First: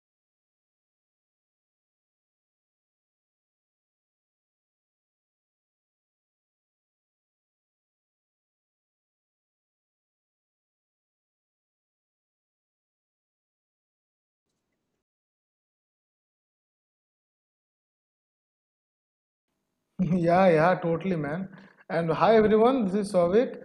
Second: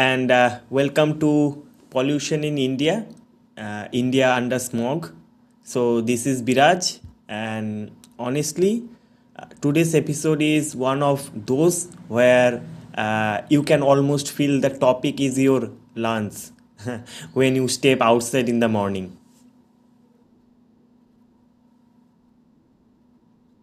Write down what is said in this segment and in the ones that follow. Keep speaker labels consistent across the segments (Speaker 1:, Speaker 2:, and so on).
Speaker 1: and welcome to Pollution in India, India under Smog. So, this is Biraj, and honestly, today's episode is one of those where you can almost feel the topic is your lungs when you step outside in the morning.
Speaker 2: Yeah, yeah, totally, man. And hi, everyone. This is Souvik.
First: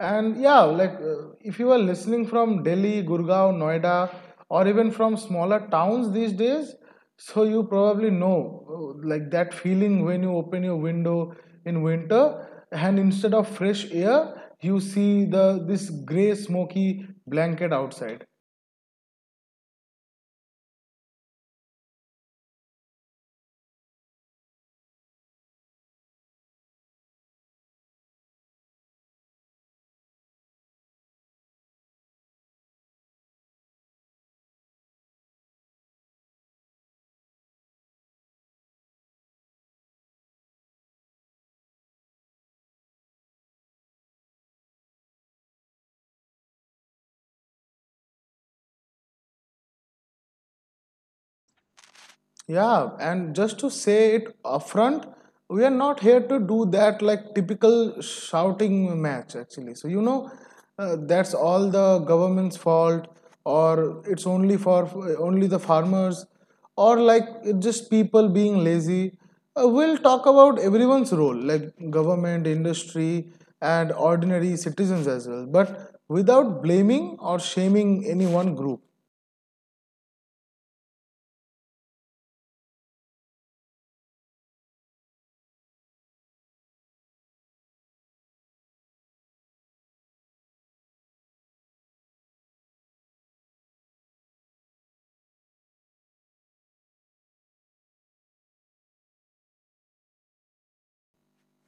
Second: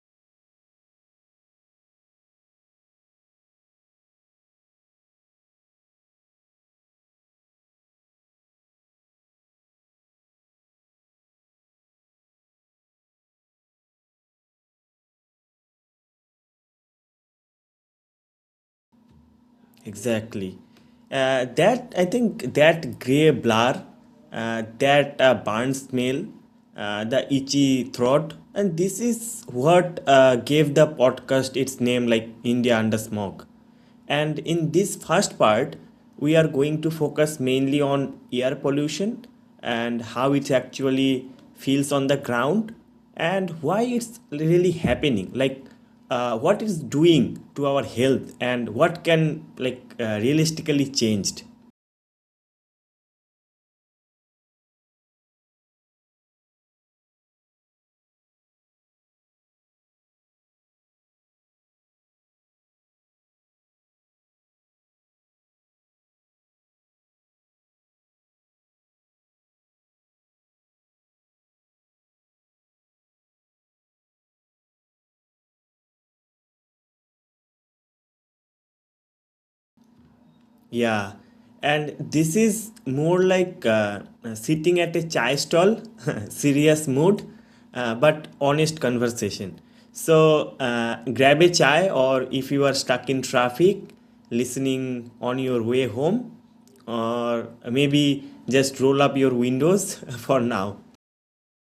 Speaker 2: And yeah, if you are listening from Delhi, Gurgaon, Noida, or even from smaller towns these days, so you probably know like that feeling when you open your window in winter, and instead of fresh air, you see the this gray smoky blanket outside.
Speaker 1: Exactly. That I think that gray blur, that burn smell, the itchy throat, and this is what gave the podcast its name, like India Under Smoke. And in this first part, we are going to focus mainly on air pollution and how it actually feels on the ground and why it's really happening, like what it's doing to our health and what can realistically changed.
Speaker 2: Yeah, and just to say it upfront, we are not here to do that like typical shouting match actually. So, you know, that's all the government's fault, or it's only for only the farmers, or like it's just people being lazy. We'll talk about everyone's role, like government, industry, and ordinary citizens as well, but without blaming or shaming any one group.
Speaker 1: Yeah, and this is more like sitting at a chai stall, serious mood, but honest conversation. So grab a chai, or if you are stuck in traffic listening on your way home, or maybe just roll up your windows for now.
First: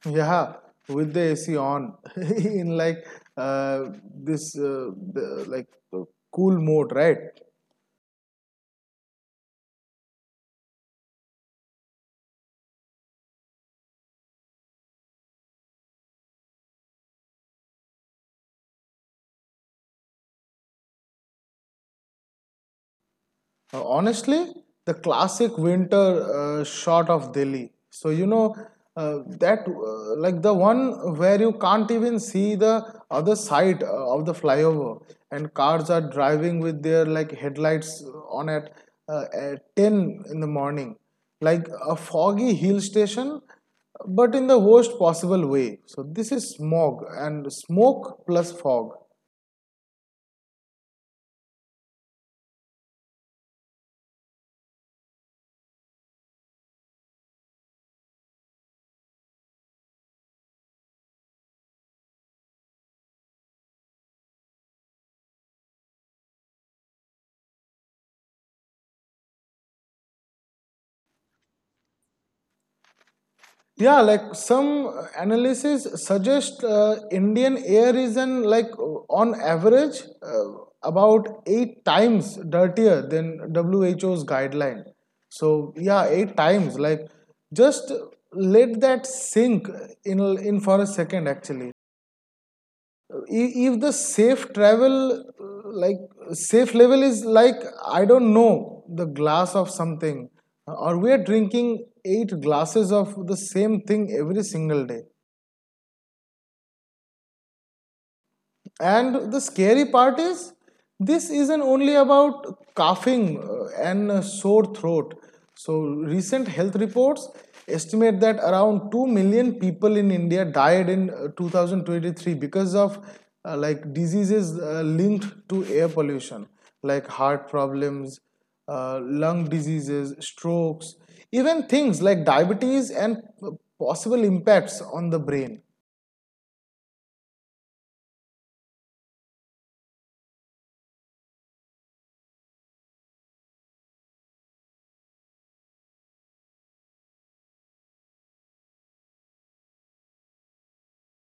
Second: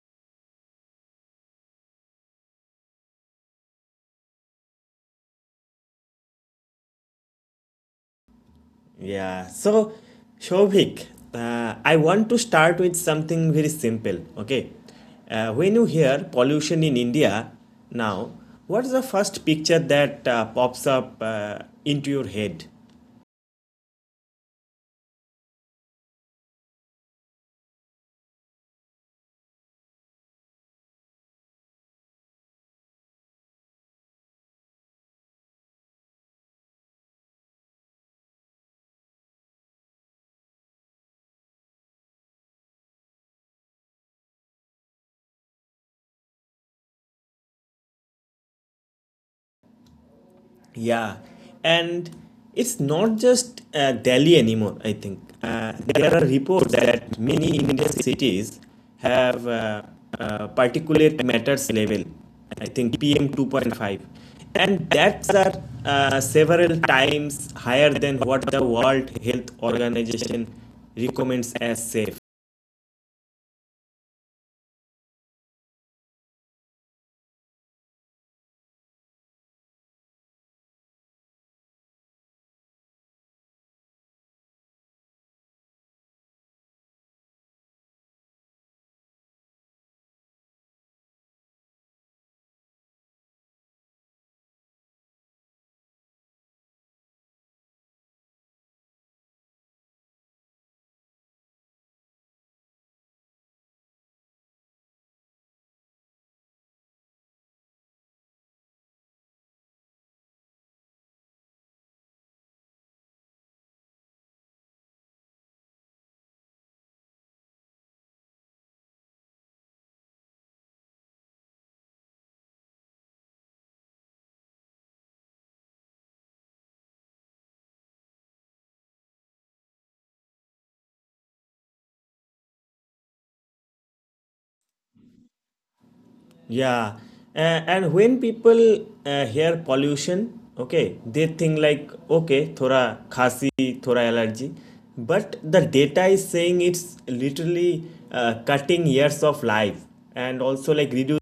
Speaker 2: Yeah, with the AC on in like uh, this the, like uh, cool mode, right?
Speaker 1: Yeah. So, Shobhik, I want to start with something very simple. Okay. When you hear pollution in India now, what's the first picture that pops up into your head?
Speaker 2: Honestly, the classic winter shot of Delhi. So you know that like the one where you can't even see the other side of the flyover, and cars are driving with their like headlights on at 10 in the morning, like a foggy hill station, but in the worst possible way. So this is smog and smoke plus fog.
Speaker 1: Yeah, and it's not just Delhi anymore, I think. There are reports that many Indian cities have particulate matters level, I think PM 2.5, and that's are several times higher than what the World Health Organization recommends as safe.
Speaker 2: Yeah, like some analysis suggest Indian air is an like on average about eight times dirtier than WHO's guideline. So yeah, eight times. Like just let that sink in for a second actually. If the safe level is like, I don't know, the glass of something, or we are drinking eight glasses of the same thing every single day. And the scary part is, this isn't only about coughing and sore throat. So, recent health reports estimate that around 2 million people in India died in 2023 because of like diseases linked to air pollution, like heart problems, lung diseases, strokes, even things like diabetes and possible impacts on the brain.
Speaker 1: Yeah, and when people hear pollution, okay, they think like, okay, थोड़ा khasi, थोड़ा allergy, but the data is saying it's literally cutting years of life and also like reducing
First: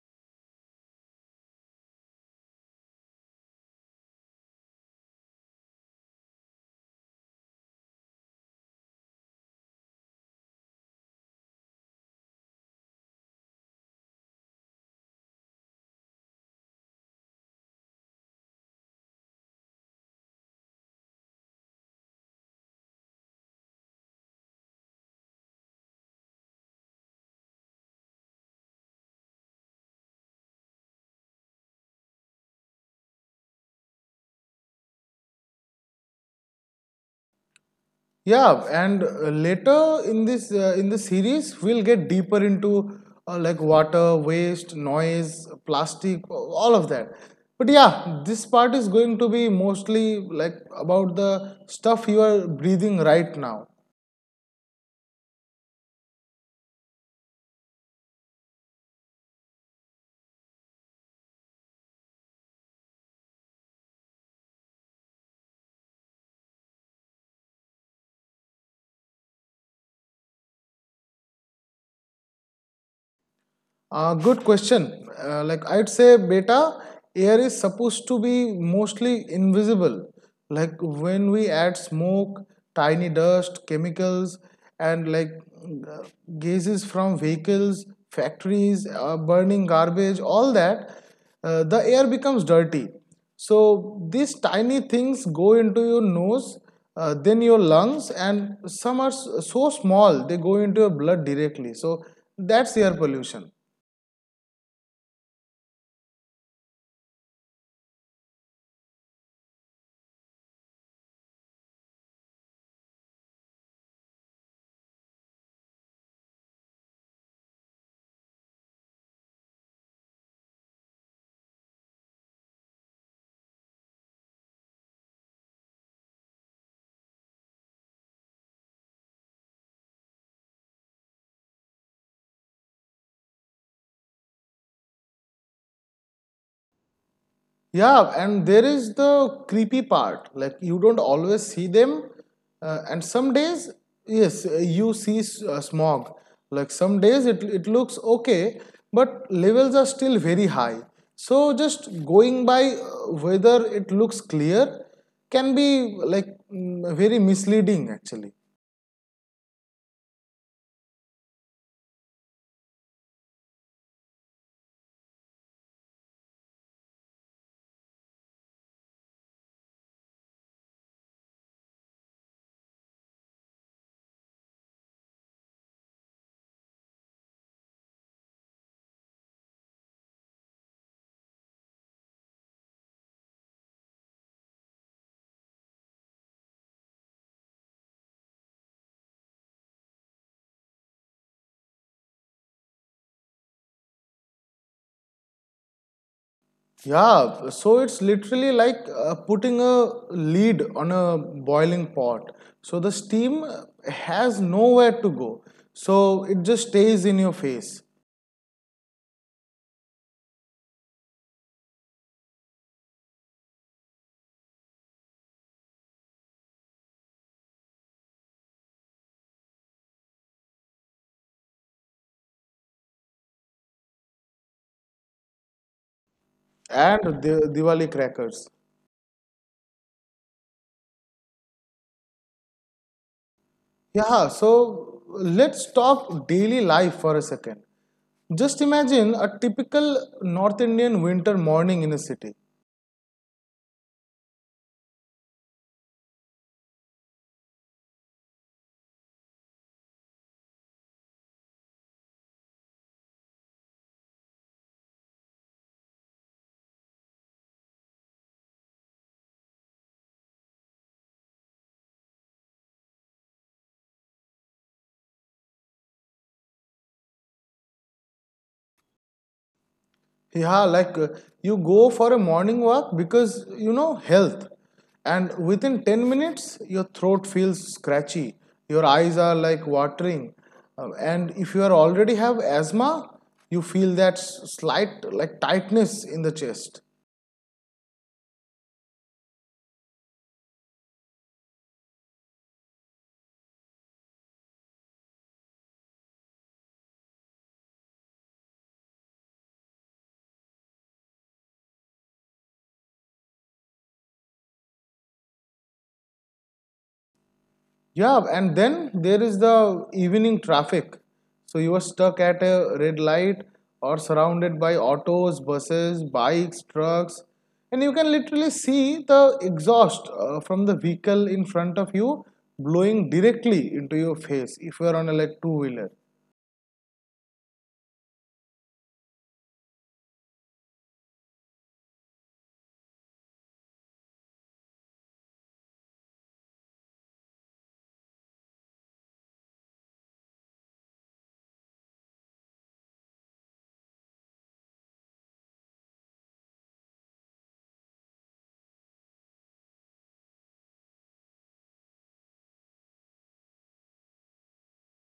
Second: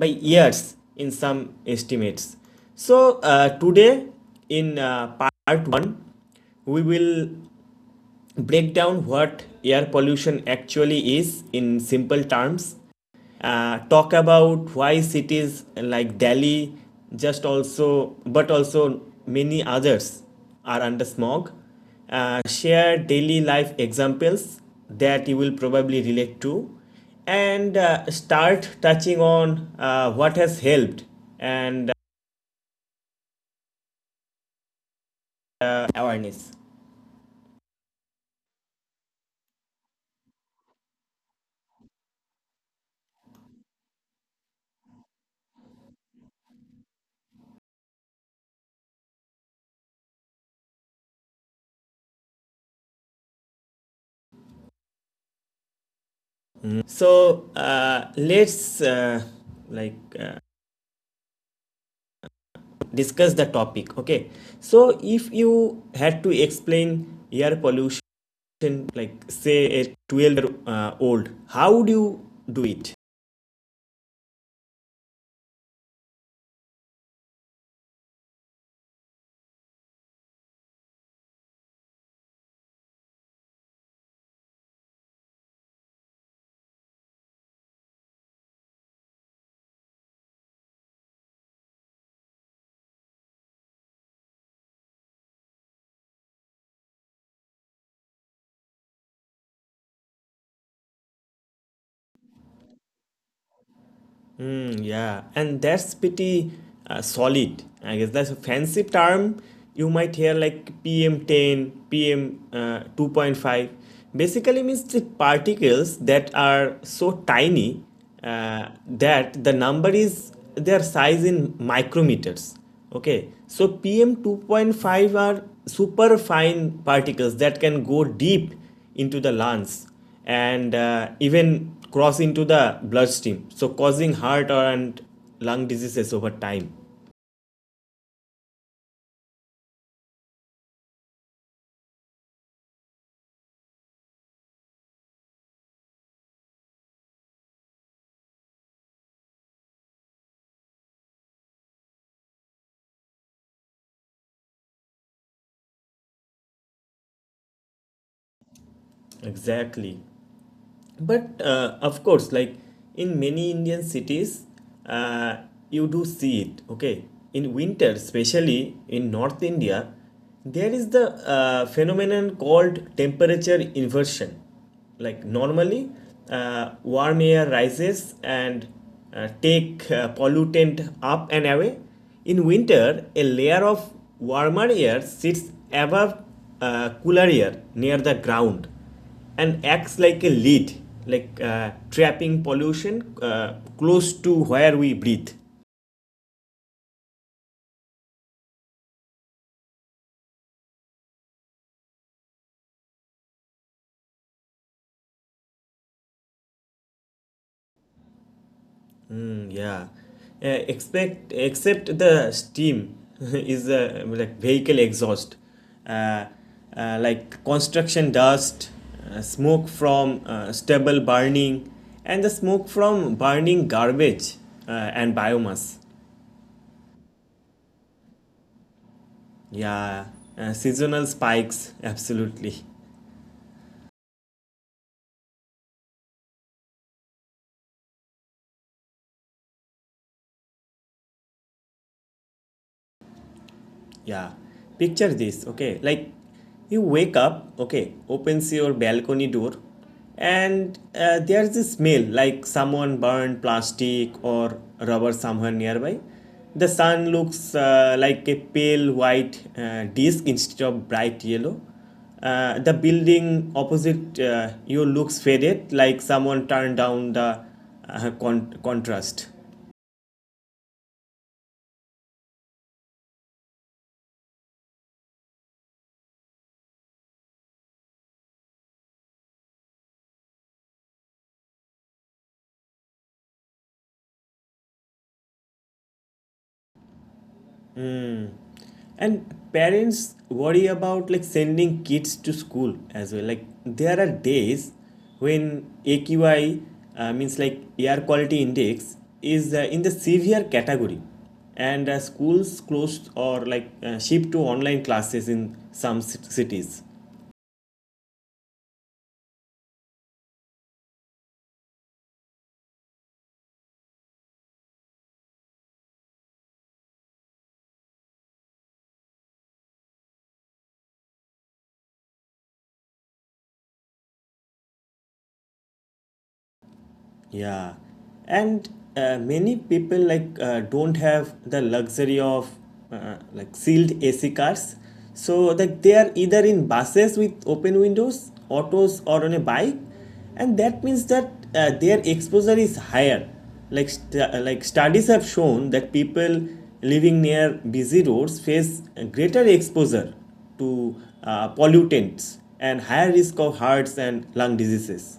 Speaker 1: by years in some estimates. So today in part one, we will break down what air pollution actually is in simple terms, talk about why cities like Delhi, just also but also many others, are under smog, share daily life examples that you will probably relate to, and start touching on what has helped and awareness.
Speaker 2: Yeah, and later in the series, we'll get deeper into like water, waste, noise, plastic, all of that. But yeah, this part is going to be mostly like about the stuff you are breathing right now.
Speaker 1: So let's like uh, discuss the topic. Okay, so if you had to explain air pollution, like say a 12 year old, how would you do it?
Speaker 2: Good question. Like I'd say, beta, air is supposed to be mostly invisible. Like when we add smoke, tiny dust, chemicals, and uh, gases from vehicles, factories, burning garbage, all that, the air becomes dirty. So these tiny things go into your nose, then your lungs, and some are so small they go into your blood directly. So that's air pollution.
Speaker 1: Mm, yeah, and that's pretty solid. I guess that's a fancy term. You might hear like PM 10, PM 2.5. Basically means the particles that are so tiny that the number is their size in micrometers. Okay, so PM 2.5 are super fine particles that can go deep into the lungs and even cross into the bloodstream, so causing heart or and lung diseases over time.
Speaker 2: Yeah, and there is the creepy part. Like you don't always see them, and some days, yes, you see smog. Like some days, it looks okay, but levels are still very high. So just going by whether it looks clear can be like very misleading actually.
Speaker 1: Exactly. But of course, like in many Indian cities, uh, you do see it. Okay, in winter, especially in North India, there is the phenomenon called temperature inversion. Like normally, warm air rises and take pollutant up and away. In winter, a layer of warmer air sits above cooler air near the ground and acts like a lid, like trapping pollution close to where we breathe.
Speaker 2: Yeah, so it's literally like putting a lid on a boiling pot. So the steam has nowhere to go. So it just stays in your face.
Speaker 1: Mm, yeah, expect except the steam is like vehicle exhaust, uh, like construction dust, smoke from stubble burning, and the smoke from burning garbage and biomass.
Speaker 2: And the Diwali crackers.
Speaker 1: Yeah, seasonal spikes, absolutely.
Speaker 2: Yeah, so let's talk daily life for a second. Just imagine a typical North Indian winter morning in a city.
Speaker 1: Yeah. Picture this, okay? Like you wake up, okay, opens your balcony door, and there's a smell like someone burned plastic or rubber somewhere nearby. The sun looks like a pale white disk instead of bright yellow. The building opposite you looks faded, like someone turned down the contrast.
Speaker 2: yeah like uh, you go for a morning walk because, you know, health, and within 10 minutes your throat feels scratchy, your eyes are like watering. And if you are already have asthma, you feel that slight like tightness in the chest.
Speaker 1: And parents worry about like sending kids to school as well. Like there are days when AQI, means like air quality index, is in the severe category, and schools closed or like shift to online classes in some cities.
Speaker 2: Yeah, and then there is the evening traffic. So you are stuck at a red light or surrounded by autos, buses, bikes, trucks, and you can literally see the exhaust from the vehicle in front of you blowing directly into your face if you are on a like two wheeler.
Speaker 1: Yeah, and many people don't have the luxury of like sealed AC cars, so like they are either in buses with open windows, autos, or on a bike, and that means that their exposure is higher. Like studies have shown that people living near busy roads face a greater exposure to pollutants and higher risk of hearts and lung diseases.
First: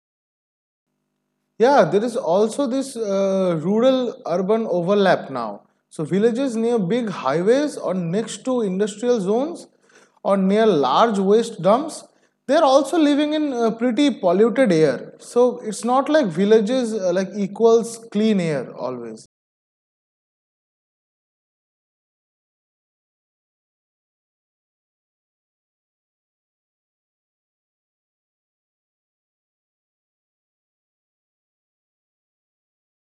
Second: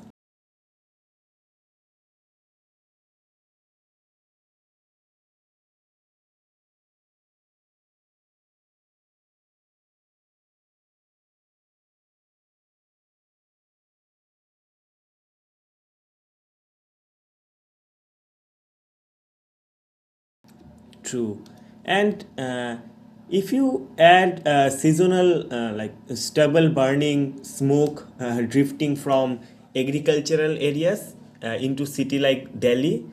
Speaker 2: Yeah, there is also this rural urban overlap now. So, villages near big highways or next to industrial zones or near large waste dumps, they are also living in pretty polluted air. So, it's not like villages like equals clean air always.
Speaker 1: True. And if you add seasonal like stubble burning, smoke drifting from agricultural areas into city like Delhi,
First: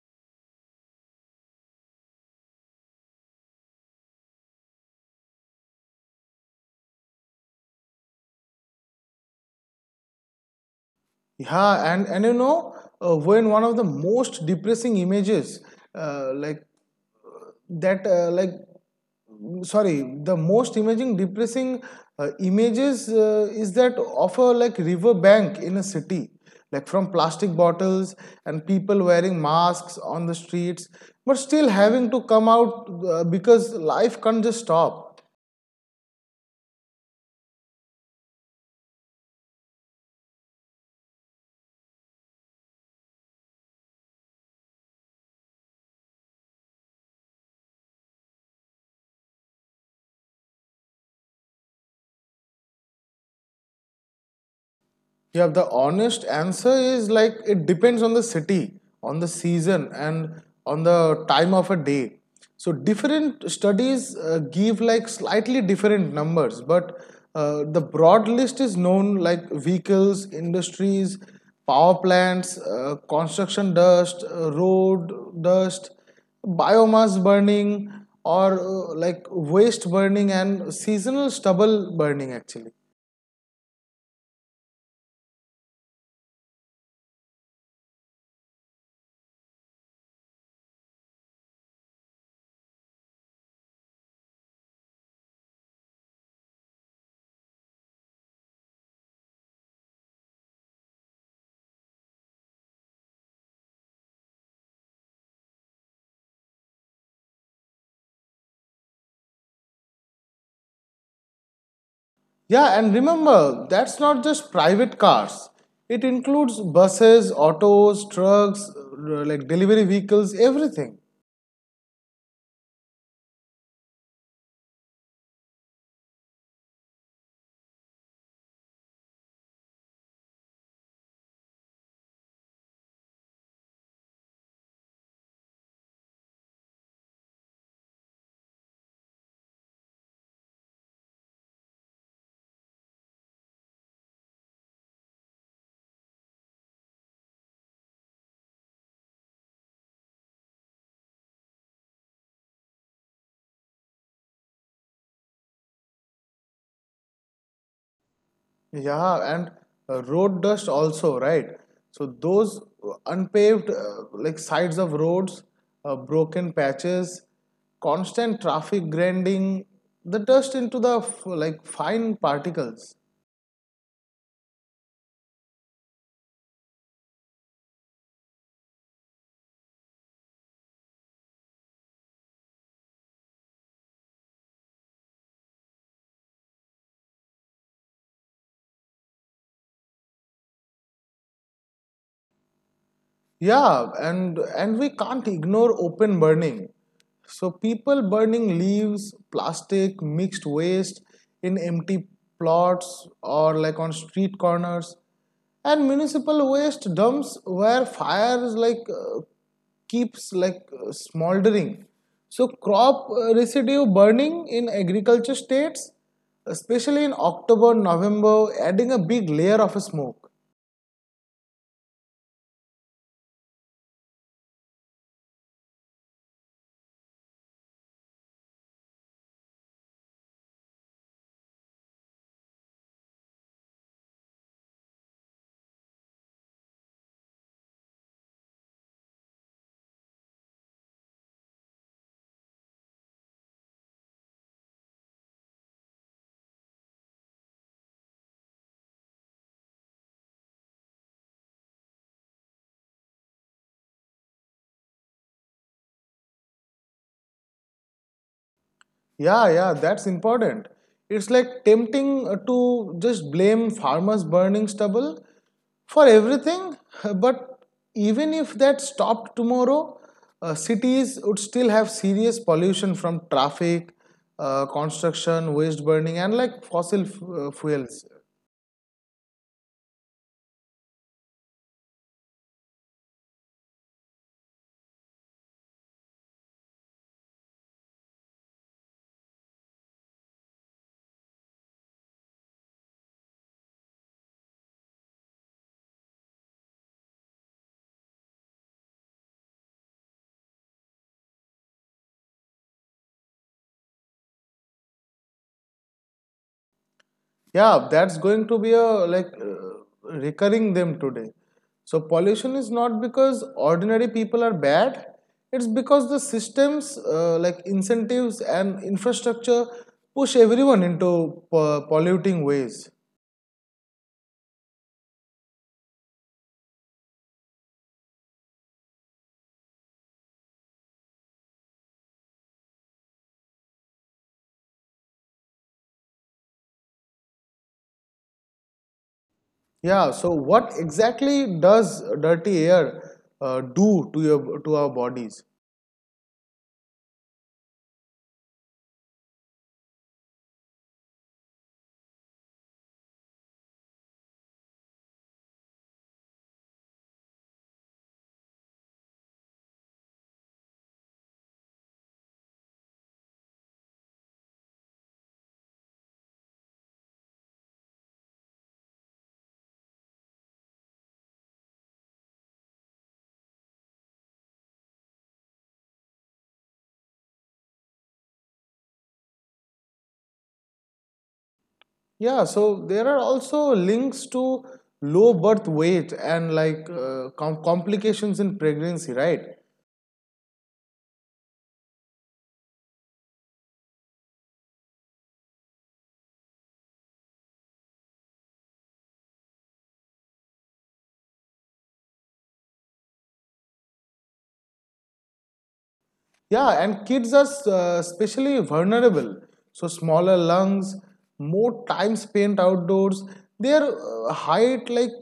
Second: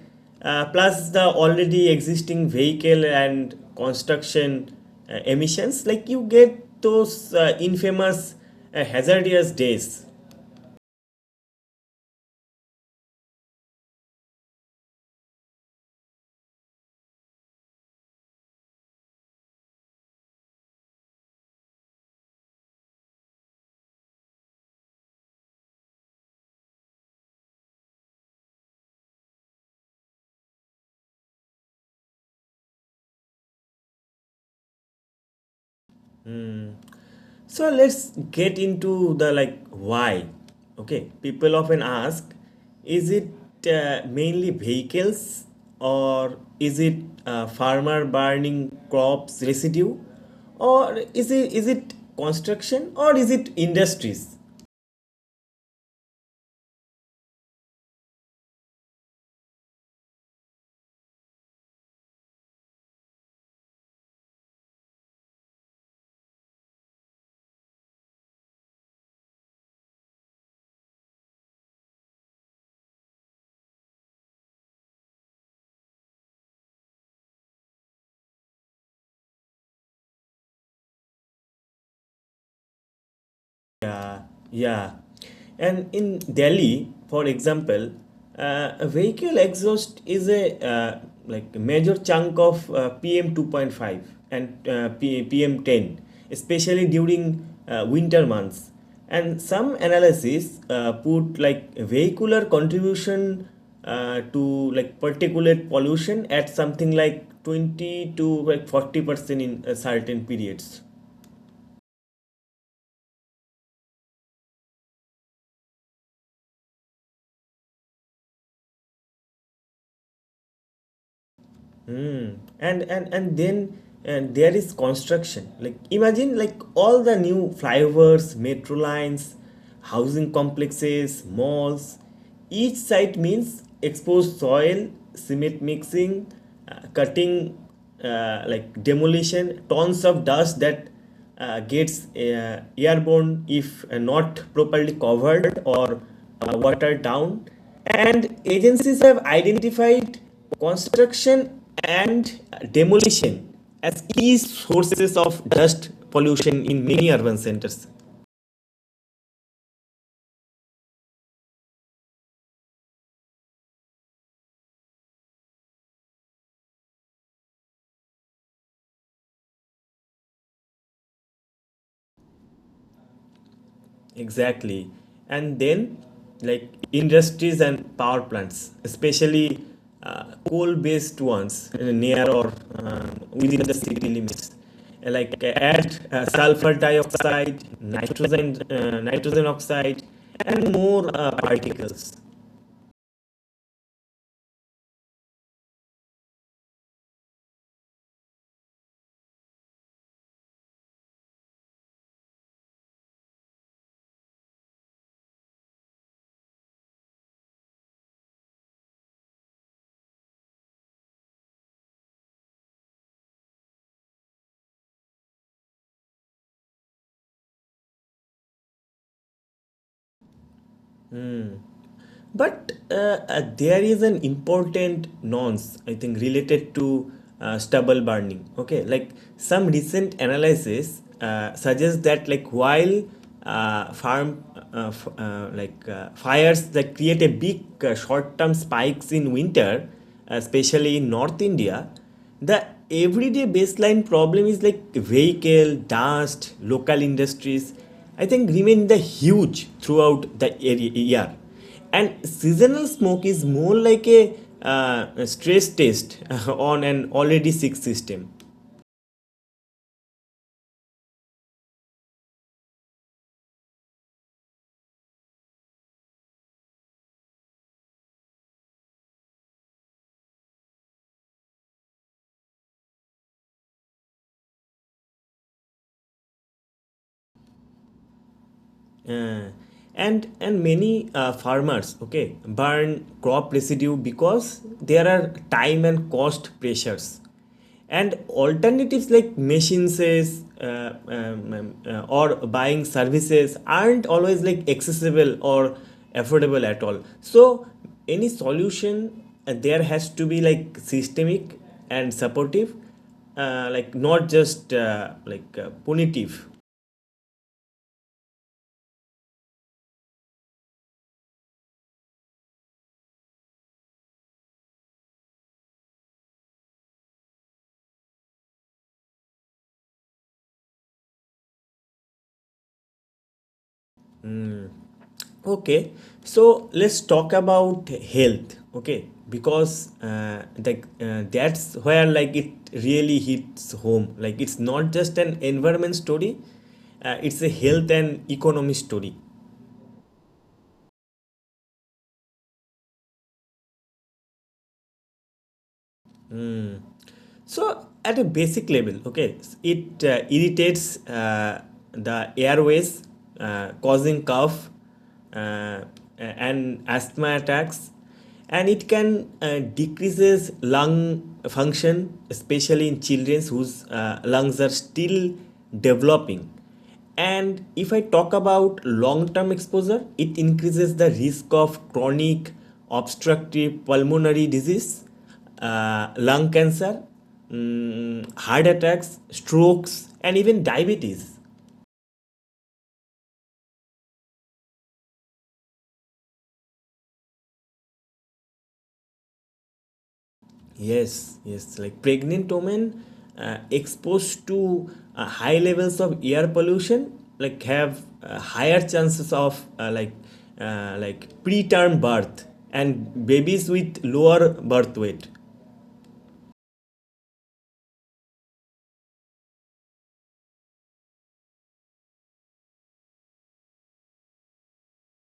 Speaker 1: plus the already existing vehicle and construction emissions, like you get those infamous hazardous days.
Speaker 2: Yeah, and when one of the most depressing images, like that like sorry, the most imaging depressing images is that of a like river bank in a city, like from plastic bottles, and people wearing masks on the streets, but still having to come out because life can't just stop.
Speaker 1: So let's get into the like why. Okay, people often ask, is it mainly vehicles, or is it farmer burning crops residue, or is it construction, or is it industries?
Speaker 2: Yeah, the honest answer is like it depends on the city, on the season, and on the time of a day. So different studies give like slightly different numbers, but the broad list is known, like vehicles, industries, power plants, construction dust, road dust, biomass burning, or like waste burning and seasonal stubble burning actually.
Speaker 1: Yeah, yeah. And in Delhi, for example, a vehicle exhaust is a like a major chunk of PM 2.5 and PM 10, especially during winter months. And some analysis put like vehicular contribution to like particulate pollution at something like 20 to like 40% in certain periods.
Speaker 2: Yeah, and remember, that's not just private cars. It includes buses, autos, trucks, like delivery vehicles, everything.
Speaker 1: Mm. And there is construction. Like imagine like all the new flyovers, metro lines, housing complexes, malls. Each site means exposed soil, cement mixing, cutting, like demolition, tons of dust that gets airborne if not properly covered or watered down. And agencies have identified construction and demolition as key sources of dust pollution in many urban centers.
Speaker 2: Yeah, and road dust also, right? So those unpaved like sides of roads, broken patches, constant traffic grinding the dust into the fine particles.
Speaker 1: Exactly. And then, like industries and power plants, especially coal-based ones near or within the city limits, add sulfur dioxide, nitrogen, nitrogen oxide, and more particles.
Speaker 2: Yeah, and we can't ignore open burning. So people burning leaves, plastic, mixed waste in empty plots or like on street corners, and municipal waste dumps where fires keeps smoldering. So crop residue burning in agriculture states, especially in October, November, adding a big layer of smoke.
Speaker 1: But there is an important nonce, I think, related to stubble burning. Okay, like some recent analysis suggests that like while farm uh, like fires that create a big short-term spikes in winter, especially in North India, the everyday baseline problem is like vehicle, dust, local industries, I think remain the huge throughout the year. And seasonal smoke is more like a stress test on an already sick system.
Speaker 2: Yeah, yeah, that's important. It's like tempting to just blame farmers burning stubble for everything, but even if that stopped tomorrow, cities would still have serious pollution from traffic, construction, waste burning, and like fossil fuels.
Speaker 1: Uh, and many farmers, okay, burn crop residue because there are time and cost pressures, and alternatives like machines, or buying services, aren't always like accessible or affordable at all. So any solution there has to be like systemic and supportive, like not just punitive.
Speaker 2: Yeah, that's going to be a recurring them today. So pollution is not because ordinary people are bad. It's because the systems, like incentives and infrastructure, push everyone into polluting ways.
Speaker 1: Okay, so let's talk about health. Okay, because that's where like it really hits home. Like it's not just an environment story; it's a health and economy story.
Speaker 2: Yeah. So what exactly does dirty air do to your to our bodies?
Speaker 1: So, at a basic level, okay, it irritates the airways, causing cough uh, and asthma attacks, and it can decreases lung function, especially in children whose lungs are still developing. And if I talk about long term exposure, it increases the risk of chronic obstructive pulmonary disease, lung cancer, mm, heart attacks, strokes, and even diabetes.
Speaker 2: Yeah. So there are also links to low birth weight and like complications in pregnancy, right?
Speaker 1: Yes, yes, like pregnant women exposed to high levels of air pollution, like have higher chances of like preterm birth and babies with lower birth weight.
Speaker 2: Yeah, and kids are especially vulnerable. So smaller lungs, more time spent outdoors. Their height like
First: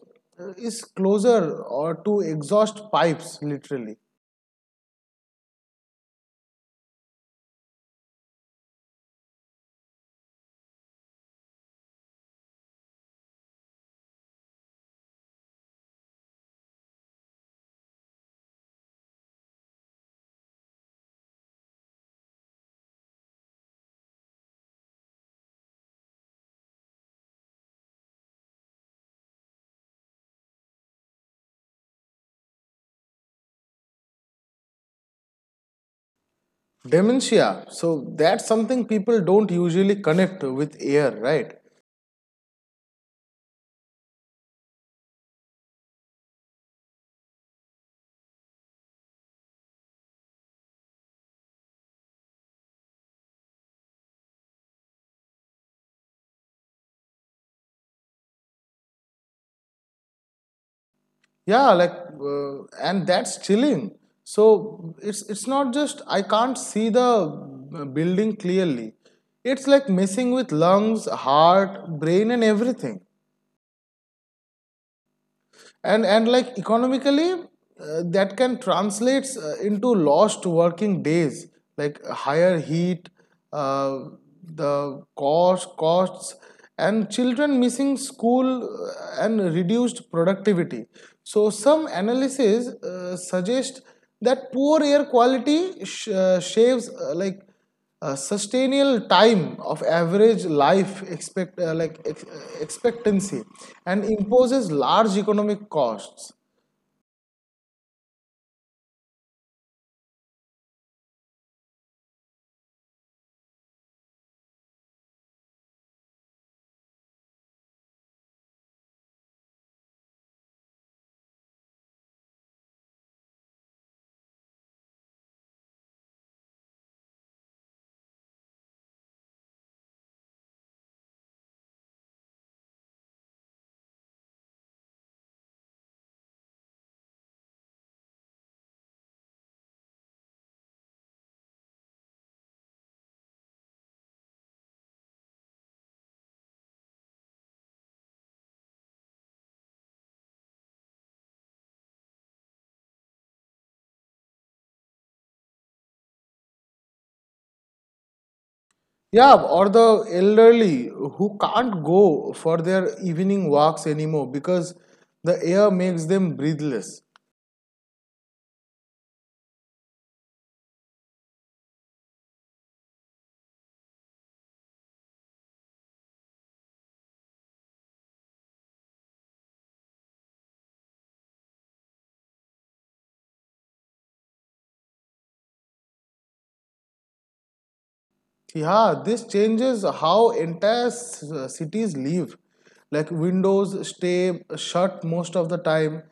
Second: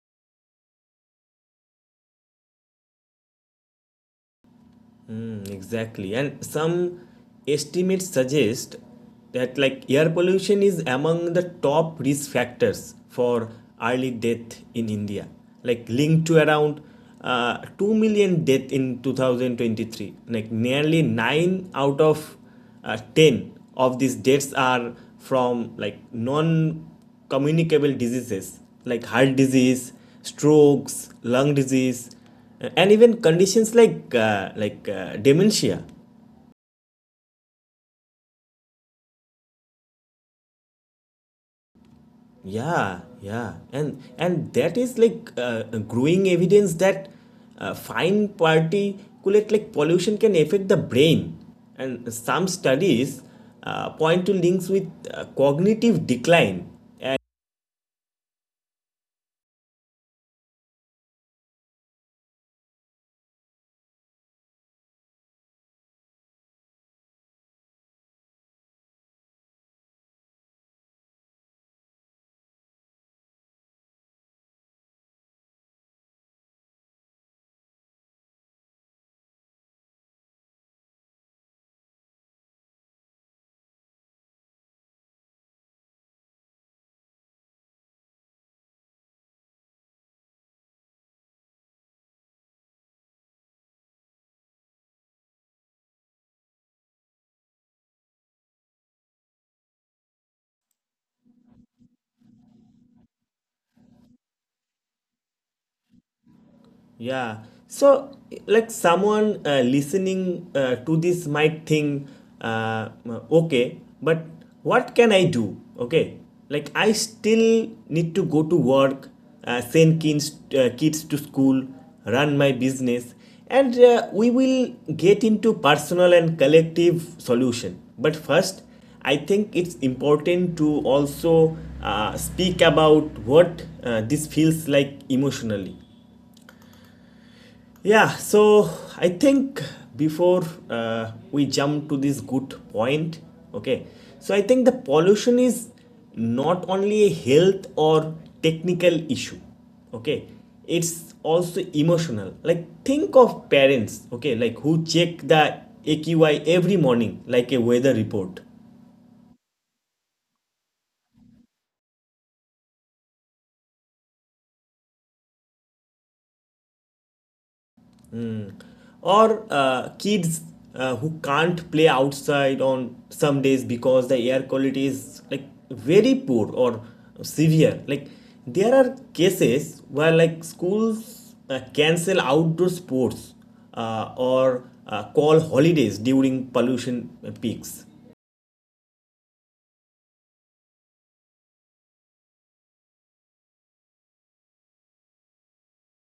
Speaker 2: uh, is closer or to exhaust pipes literally.
Speaker 1: Mm, exactly. And some estimates suggest that like air pollution is among the top risk factors for early death in India, like linked to around 2 million death in 2023. Like nearly 9 out of 10 of these deaths are from like non communicable diseases like heart disease, strokes, lung disease, and even conditions like dementia.
Speaker 2: Dementia. So that's something people don't usually connect with air, right?
Speaker 1: Yeah, yeah, and that is like growing evidence that fine particulate like pollution can affect the brain, and some studies point to links with cognitive decline.
Speaker 2: Yeah, and that's chilling. So it's not just I can't see the building clearly. It's like messing with lungs, heart, brain and everything. And like economically, that can translates into lost working days, like higher heat uh, the cost costs, and children missing school and reduced productivity. So some analysis suggest that poor air quality shaves like sustainable time of average life expectancy and imposes large economic costs.
Speaker 1: Yeah. So, like someone listening to this might think, uh, okay, but what can I do? Okay. Like, I still need to go to work, send kids to school, run my business, and we will get into personal and collective solution. But first, I think it's important to also speak about what this feels like emotionally. Yeah, so I think before we jump to this good point, okay, so I think the pollution is not only a health or technical issue, okay, it's also emotional. Like, think of parents, okay, like who check the AQI every morning, like a weather report.
Speaker 2: Yeah, or the elderly who can't go for their evening walks anymore because the air makes them breathless.
Speaker 1: Or kids who can't play outside on some days because the air quality is like very poor or severe. Like, there are cases where like schools cancel outdoor sports, or call holidays during pollution peaks.
Speaker 2: Yeah, this changes how entire cities live. Like windows stay shut most of the time,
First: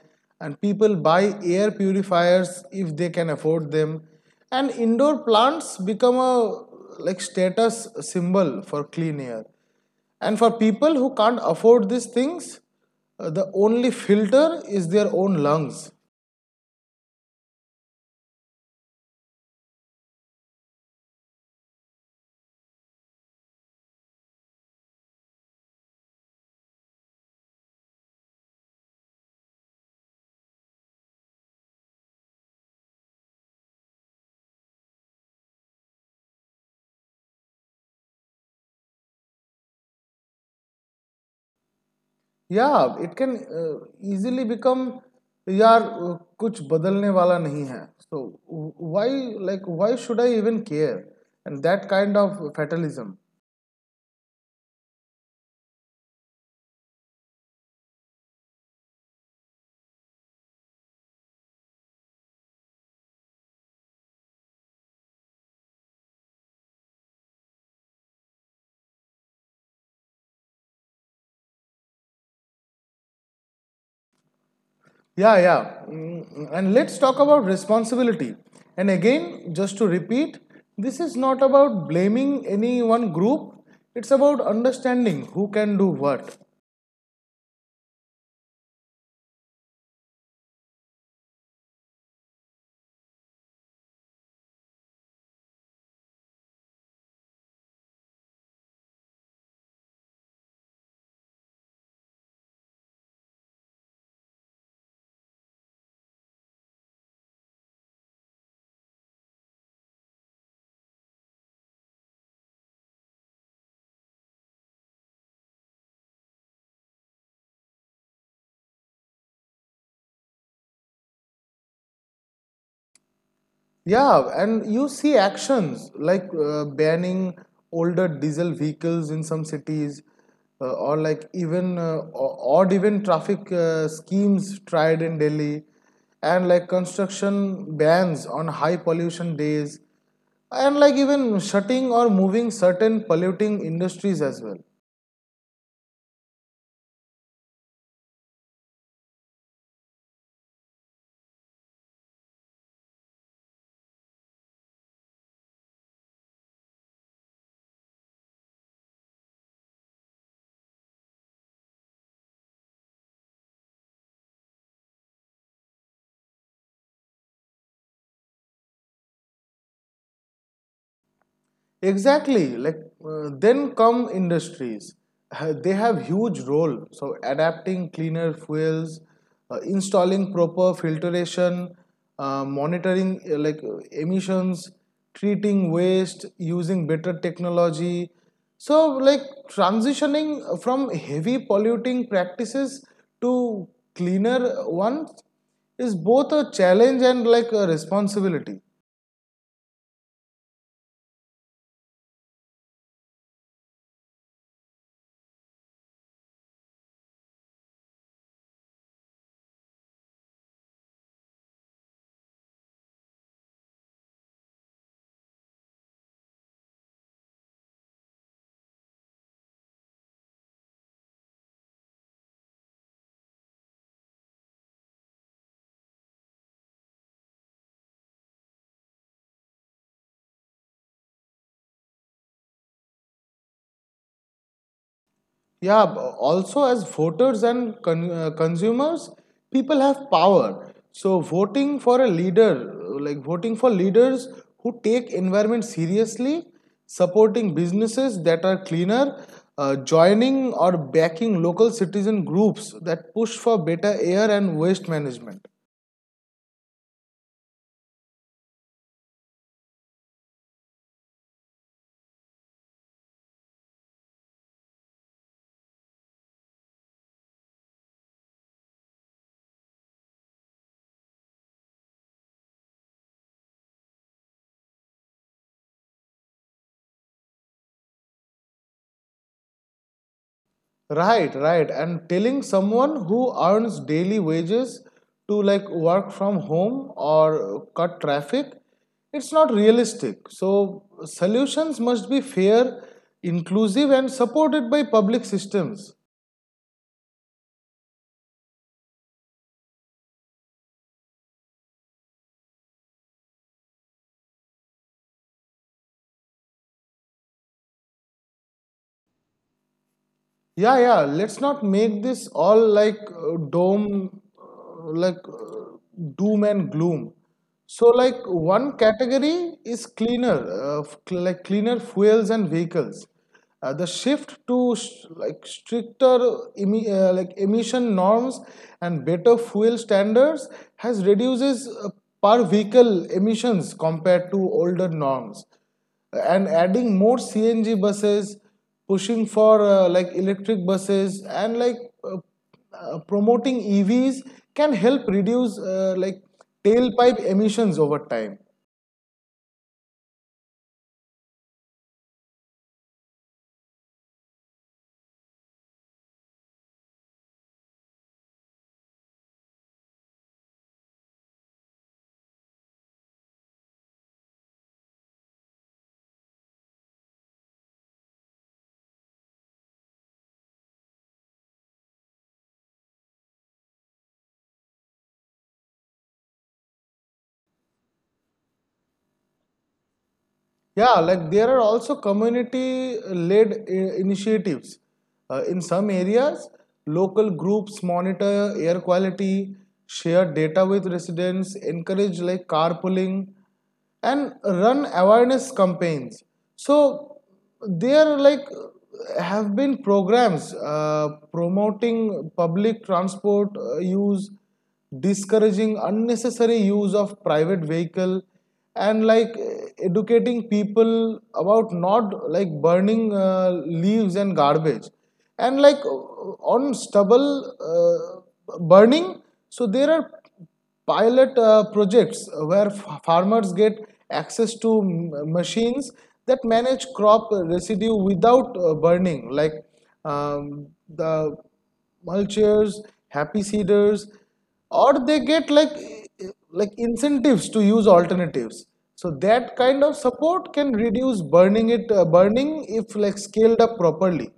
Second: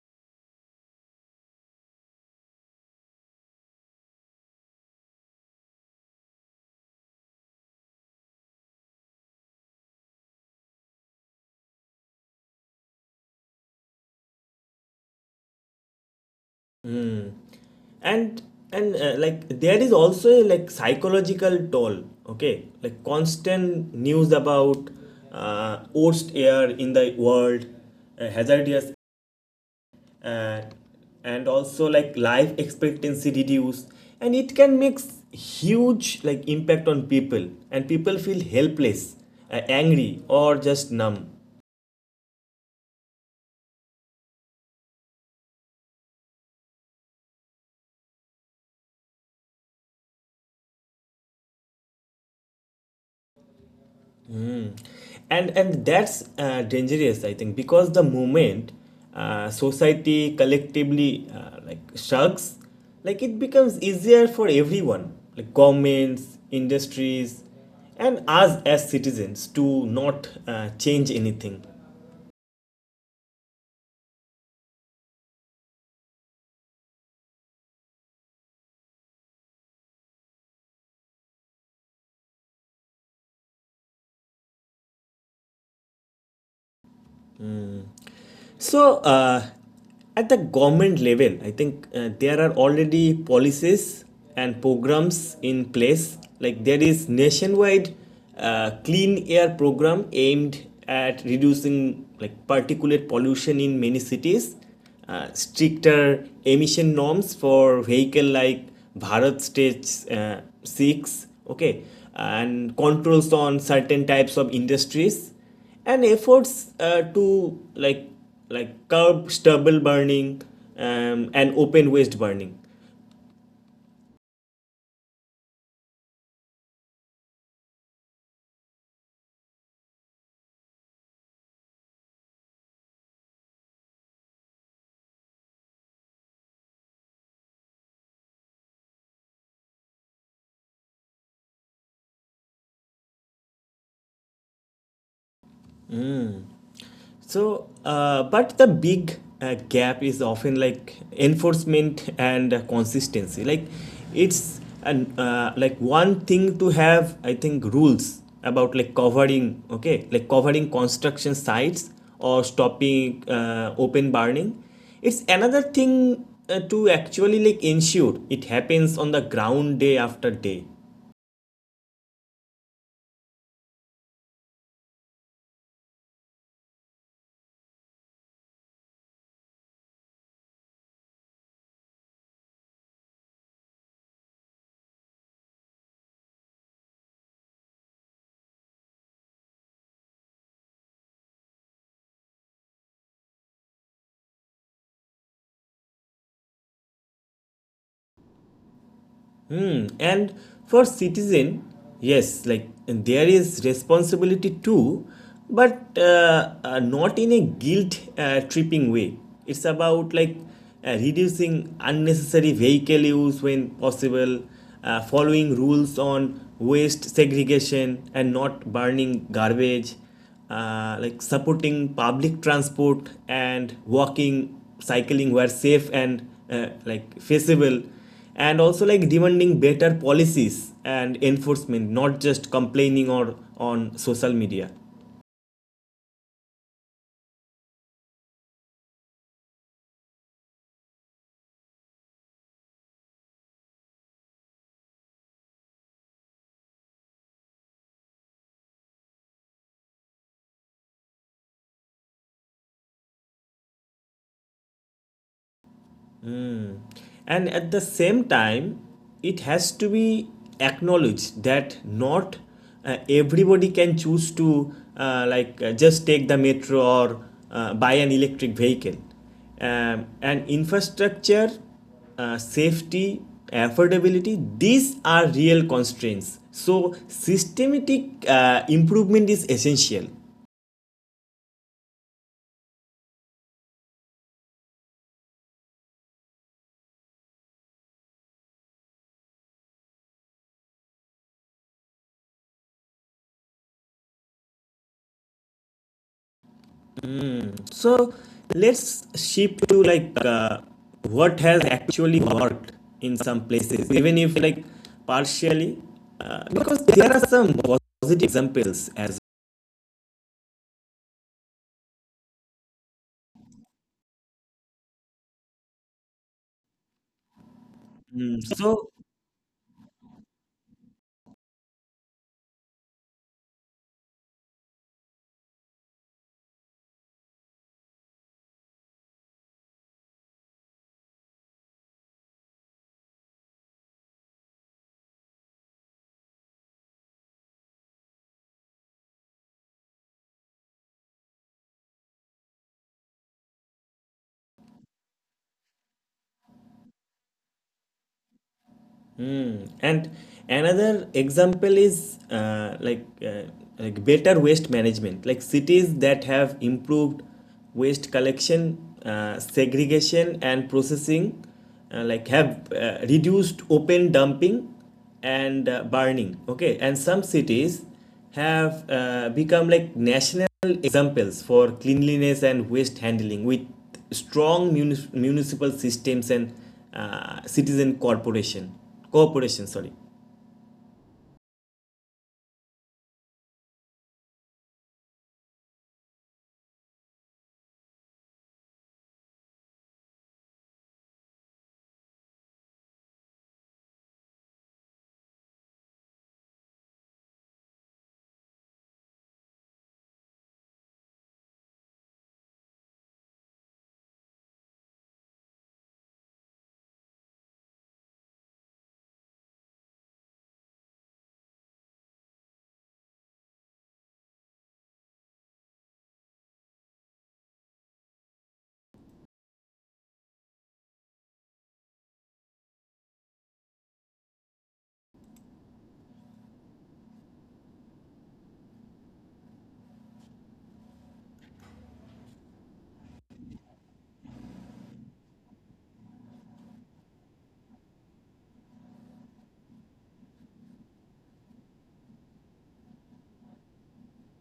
Speaker 2: and people buy air purifiers if they can afford them. And indoor plants become a like status symbol for clean air. And for people who can't afford these things, the only filter is their own lungs.
Speaker 1: Hmm, and and Like, there is also a like psychological toll, okay, like constant news about worst air in the world, hazardous, uh, and also like life expectancy reduce, and it can make huge like impact on people, and people feel helpless, angry, or just numb.
Speaker 2: Yeah, it can easily become. Yeah, कुछ बदलने वाला नहीं है. So why, like, why should I even care? And that kind of fatalism.
Speaker 1: Mm. And that's dangerous, I think, because the moment society collectively like shrugs, like it becomes easier for everyone, like governments, industries, and us as citizens, to not change anything.
Speaker 2: Yeah, yeah. And let's talk about responsibility. And again, just to repeat, this is not about blaming any one group. It's about understanding who can do what.
Speaker 1: So, at the government level, I think there are already policies and programs in place. Like, there is nationwide clean air program aimed at reducing like particulate pollution in many cities. Stricter emission norms for vehicle like Bharat Stage Six. Okay, and controls on certain types of industries and efforts to like like curb stubble burning, and open waste burning.
Speaker 2: Yeah, and you see actions like banning older diesel vehicles in some cities, or like even odd even traffic schemes tried in Delhi, and like construction bans on high pollution days, and like even shutting or moving certain polluting industries as well.
Speaker 1: So, but the big gap is often like enforcement and consistency. Like, it's an like one thing to have, I think, rules about like covering, okay, like covering construction sites or stopping open burning. It's another thing to actually like ensure it happens on the ground day after day.
Speaker 2: Exactly. Like then come industries. They have huge role. So adapting cleaner fuels, installing proper filtration, monitoring emissions, treating waste, using better technology. So like transitioning from heavy polluting practices to cleaner ones is both a challenge and like a responsibility.
Speaker 1: Hmm. And for citizen, yes, like there is responsibility too, but not in a guilt tripping way. It's about like reducing unnecessary vehicle use when possible, following rules on waste segregation and not burning garbage, like supporting public transport and walking, cycling where safe and like feasible, and also like demanding better policies and enforcement, not just complaining or on social media.
Speaker 2: Yeah, also as voters and consumers, people have power. So voting for leaders who take environment seriously, supporting businesses that are cleaner, joining or backing local citizen groups that push for better air and waste management.
Speaker 1: Mm. And at the same time, it has to be acknowledged that not everybody can choose to just take the metro or buy an electric vehicle. And infrastructure, safety, affordability, these are real constraints. So systematic improvement is essential.
Speaker 2: Right, right. And telling someone who earns daily wages to like work from home or cut traffic, it's not realistic. So, solutions must be fair, inclusive, and supported by public systems.
Speaker 1: So let's shift to like what has actually worked in some places, even if like partially, because there are some positive examples as
Speaker 2: Yeah, yeah. Let's not make this all like doom and gloom. So, like
Speaker 1: Mm,
Speaker 2: one
Speaker 1: so.
Speaker 2: category is cleaner, cleaner fuels and vehicles. The shift to like stricter like emission norms and better fuel standards has reduces per vehicle emissions compared to older norms and adding more CNG buses pushing for like electric buses and like uh, promoting EVs can help reduce like tailpipe emissions over time.
Speaker 1: And another example is like better waste management, like cities that have improved waste collection, segregation, and processing, like have reduced open dumping and burning, okay, and some cities have become like national examples for cleanliness and waste handling with strong municipal systems and citizen corporation, cooperation, sorry.
Speaker 2: Yeah, like there are also community led initiatives. In some areas, local groups monitor air quality, share data with residents, encourage like carpooling, and run awareness campaigns. So there like have been programs promoting public transport use, discouraging unnecessary use of private vehicle, and like educating people about not like burning leaves and garbage and like on stubble burning. So there are pilot projects where farmers get access to machines that manage crop residue without burning, like um, the mulchers, happy seeders, or they get like incentives to use alternatives. So that kind of support can reduce burning if like scaled up properly.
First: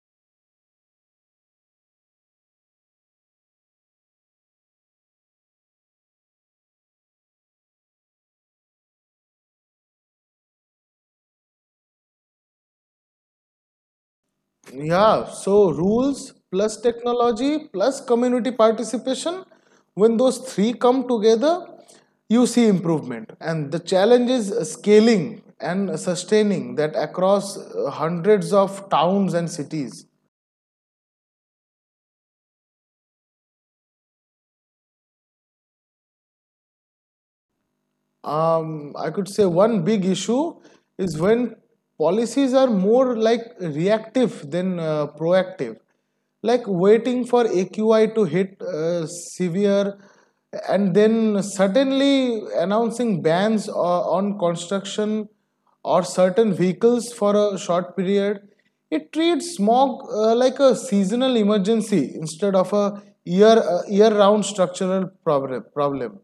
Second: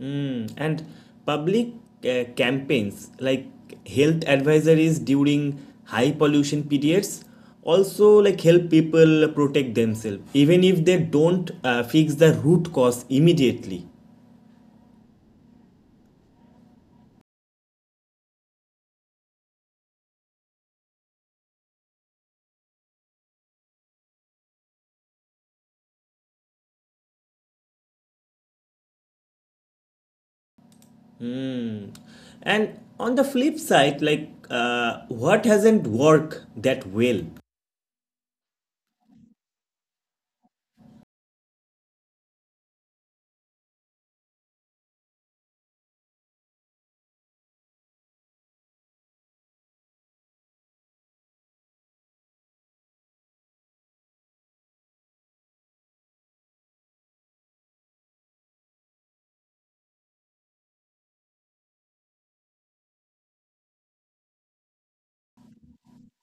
Speaker 1: Mm. And public campaigns like health advisories during high pollution periods also like help people protect themselves even if they don't fix the root cause immediately.
Speaker 2: Yeah, so rules plus technology plus community participation, when those three come together, you see improvement. And the challenge is scaling and sustaining that across hundreds of towns and cities.
Speaker 1: Hmm. And on the flip side, like what hasn't worked that well?
Speaker 2: I could say one big issue is when policies are more like reactive than proactive, like waiting for AQI to hit severe and then suddenly announcing bans on construction or certain vehicles for a short period. It treats smog like a seasonal emergency instead of a year round structural problem.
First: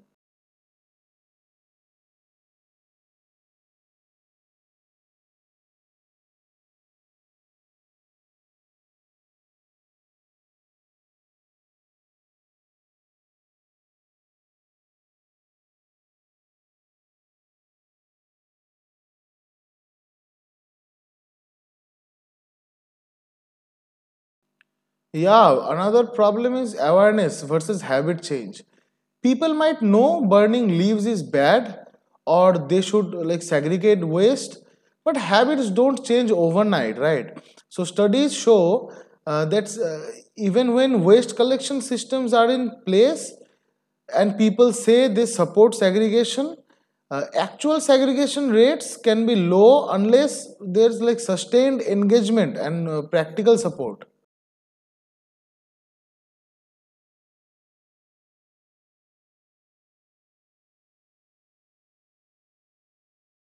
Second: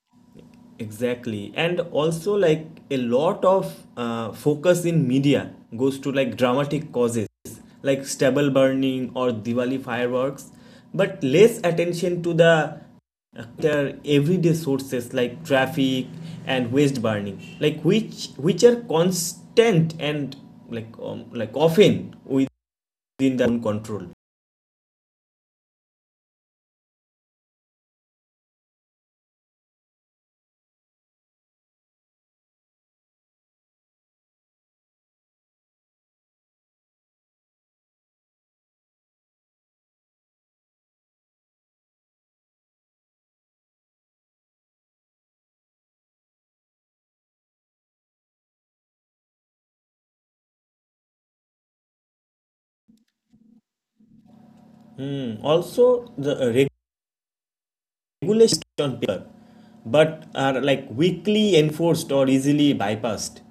Speaker 1: Exactly. And also, like a lot of focus in media goes to like dramatic causes, like stable burning or Diwali fireworks, but less attention to the their everyday sources like traffic and waste burning, like which are constant and like often within their own control.
Speaker 2: Yeah, another problem is awareness versus habit change. People might know burning leaves is bad or they should like segregate waste, but habits don't change overnight, right? So studies show that even when waste collection systems are in place and people say they support segregation, actual segregation rates can be low unless there's like sustained engagement and practical support.
Speaker 1: Mm, also, the regulations on paper, but are like weakly enforced or easily bypassed.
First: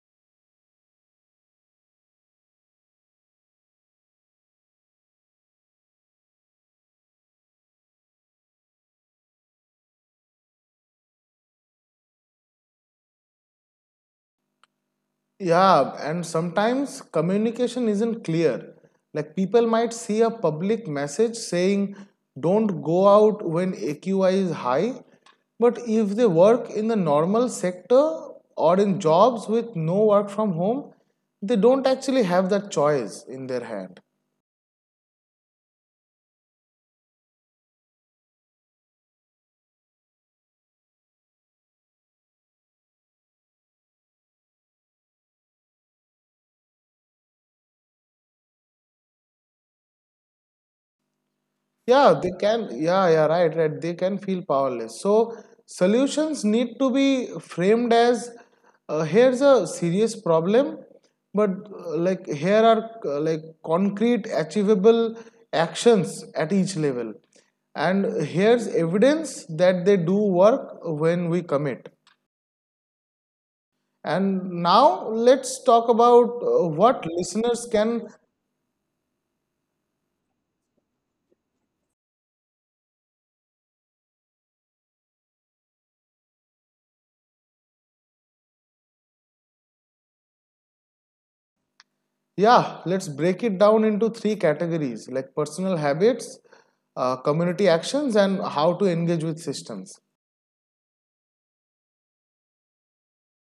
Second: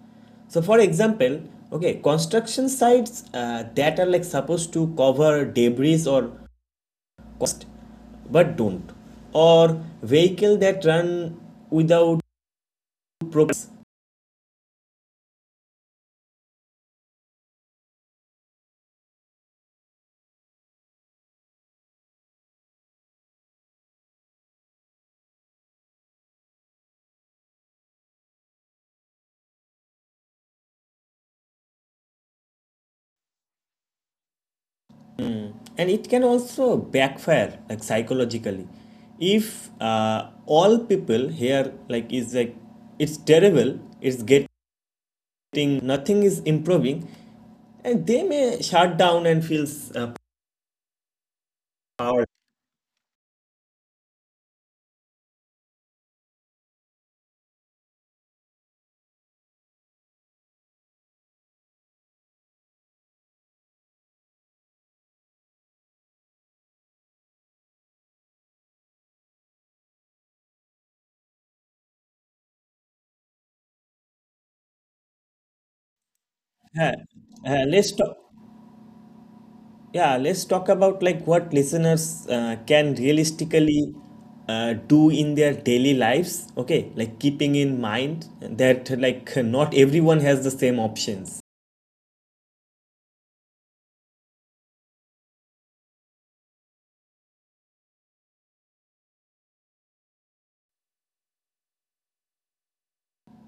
Speaker 1: So, for example, okay, construction sites that are like supposed to cover debris or cost, but don't, or vehicle that run without proper.
Speaker 2: Yeah, and sometimes communication isn't clear. Like people might see a public message saying, don't go out when AQI is high. But if they work in the normal sector or in jobs with no work from home, they don't actually have that choice in their hand.
Speaker 1: And it can also backfire like psychologically if all people here like is like it's terrible, it's getting nothing is improving, and they may shut down and feel uh,
Speaker 2: Yeah,
Speaker 1: power.
Speaker 2: they can. Yeah, yeah, right, right. They can feel powerless. So, solutions need to be framed as here's a serious problem, but like here are like concrete, achievable actions at each level. And here's evidence that they do work when we commit. And now let's talk about
Speaker 1: Yeah.
Speaker 2: what listeners
Speaker 1: Let's
Speaker 2: can.
Speaker 1: talk. Yeah, let's talk about like what listeners can realistically do in their daily lives. Okay, like keeping in mind that like not everyone has the same options.
Speaker 2: Yeah, let's break it down into three categories like personal habits, community actions, and how to engage with systems.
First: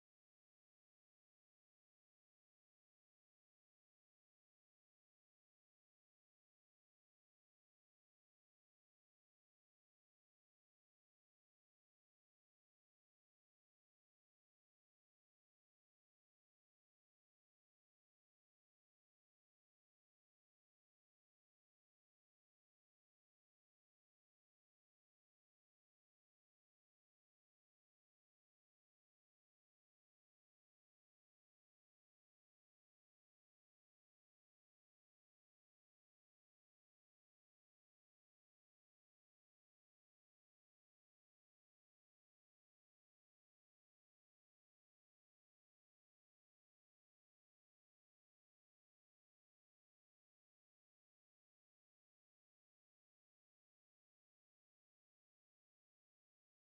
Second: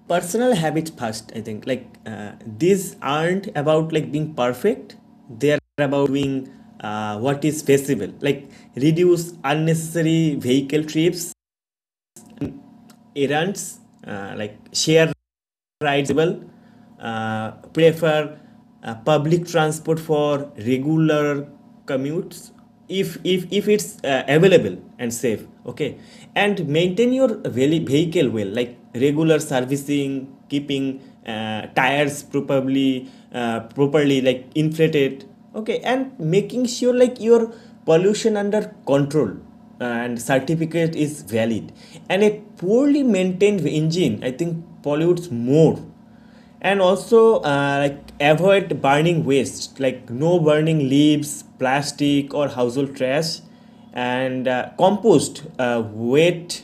Speaker 1: Personal habits first, I think. Like these aren't about like being perfect. They are about doing what is feasible. Like, reduce unnecessary vehicle trips, errands, like share rides available, prefer public transport for regular commutes if if it's available and safe, okay, and maintain your vehicle well, like regular servicing, keeping tires properly like inflated, okay, and making sure like your pollution under control and certificate is valid, and a poorly maintained engine, I think, pollutes more. And also like avoid burning waste, like no burning leaves, plastic, or household trash, and compost wet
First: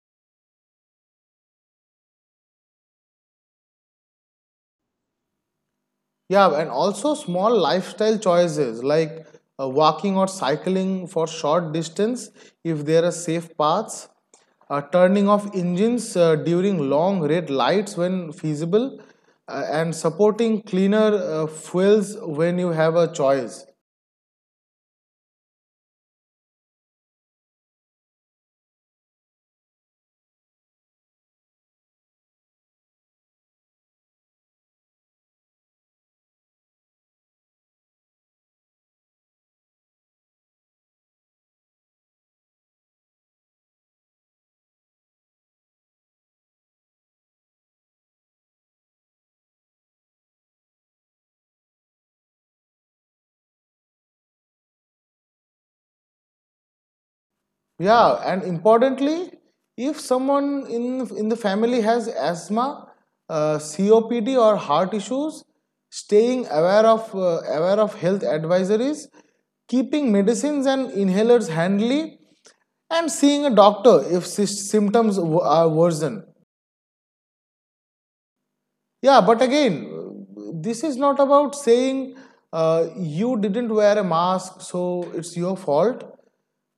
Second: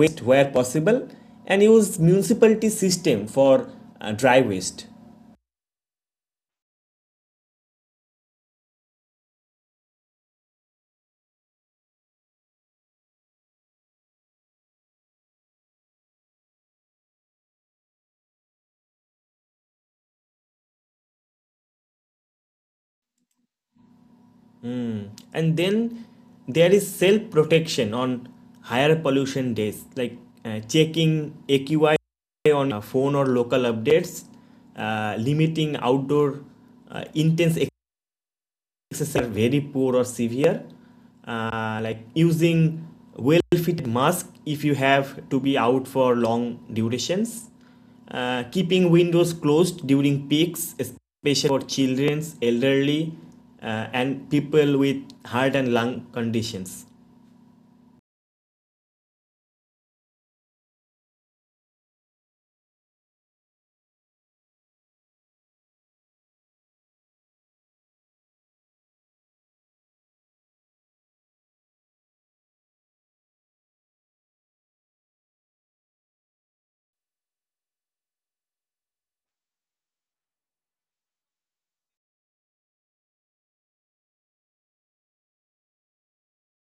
Speaker 1: waste where possible and use municipality system for dry waste.
Speaker 2: Yeah, and also small lifestyle choices like walking or cycling for short distance if there are safe paths, turning off engines during long red lights when feasible, and supporting cleaner fuels when you have a choice.
Speaker 1: Mm. And then there is self protection on higher pollution days, like checking AQI on phone or local updates, limiting outdoor intense cases are very poor or severe, like using well fitted mask if you have to be out for long durations, keeping windows closed during peaks especially for children, elderly, and people with heart and lung conditions.
Speaker 2: Yeah, and importantly, if someone in the family has asthma, COPD, or heart issues, staying aware of health advisories, keeping medicines and inhalers handy, and seeing a doctor if symptoms are worsen. Yeah, but again, this is not about saying you didn't wear a mask, so it's your fault.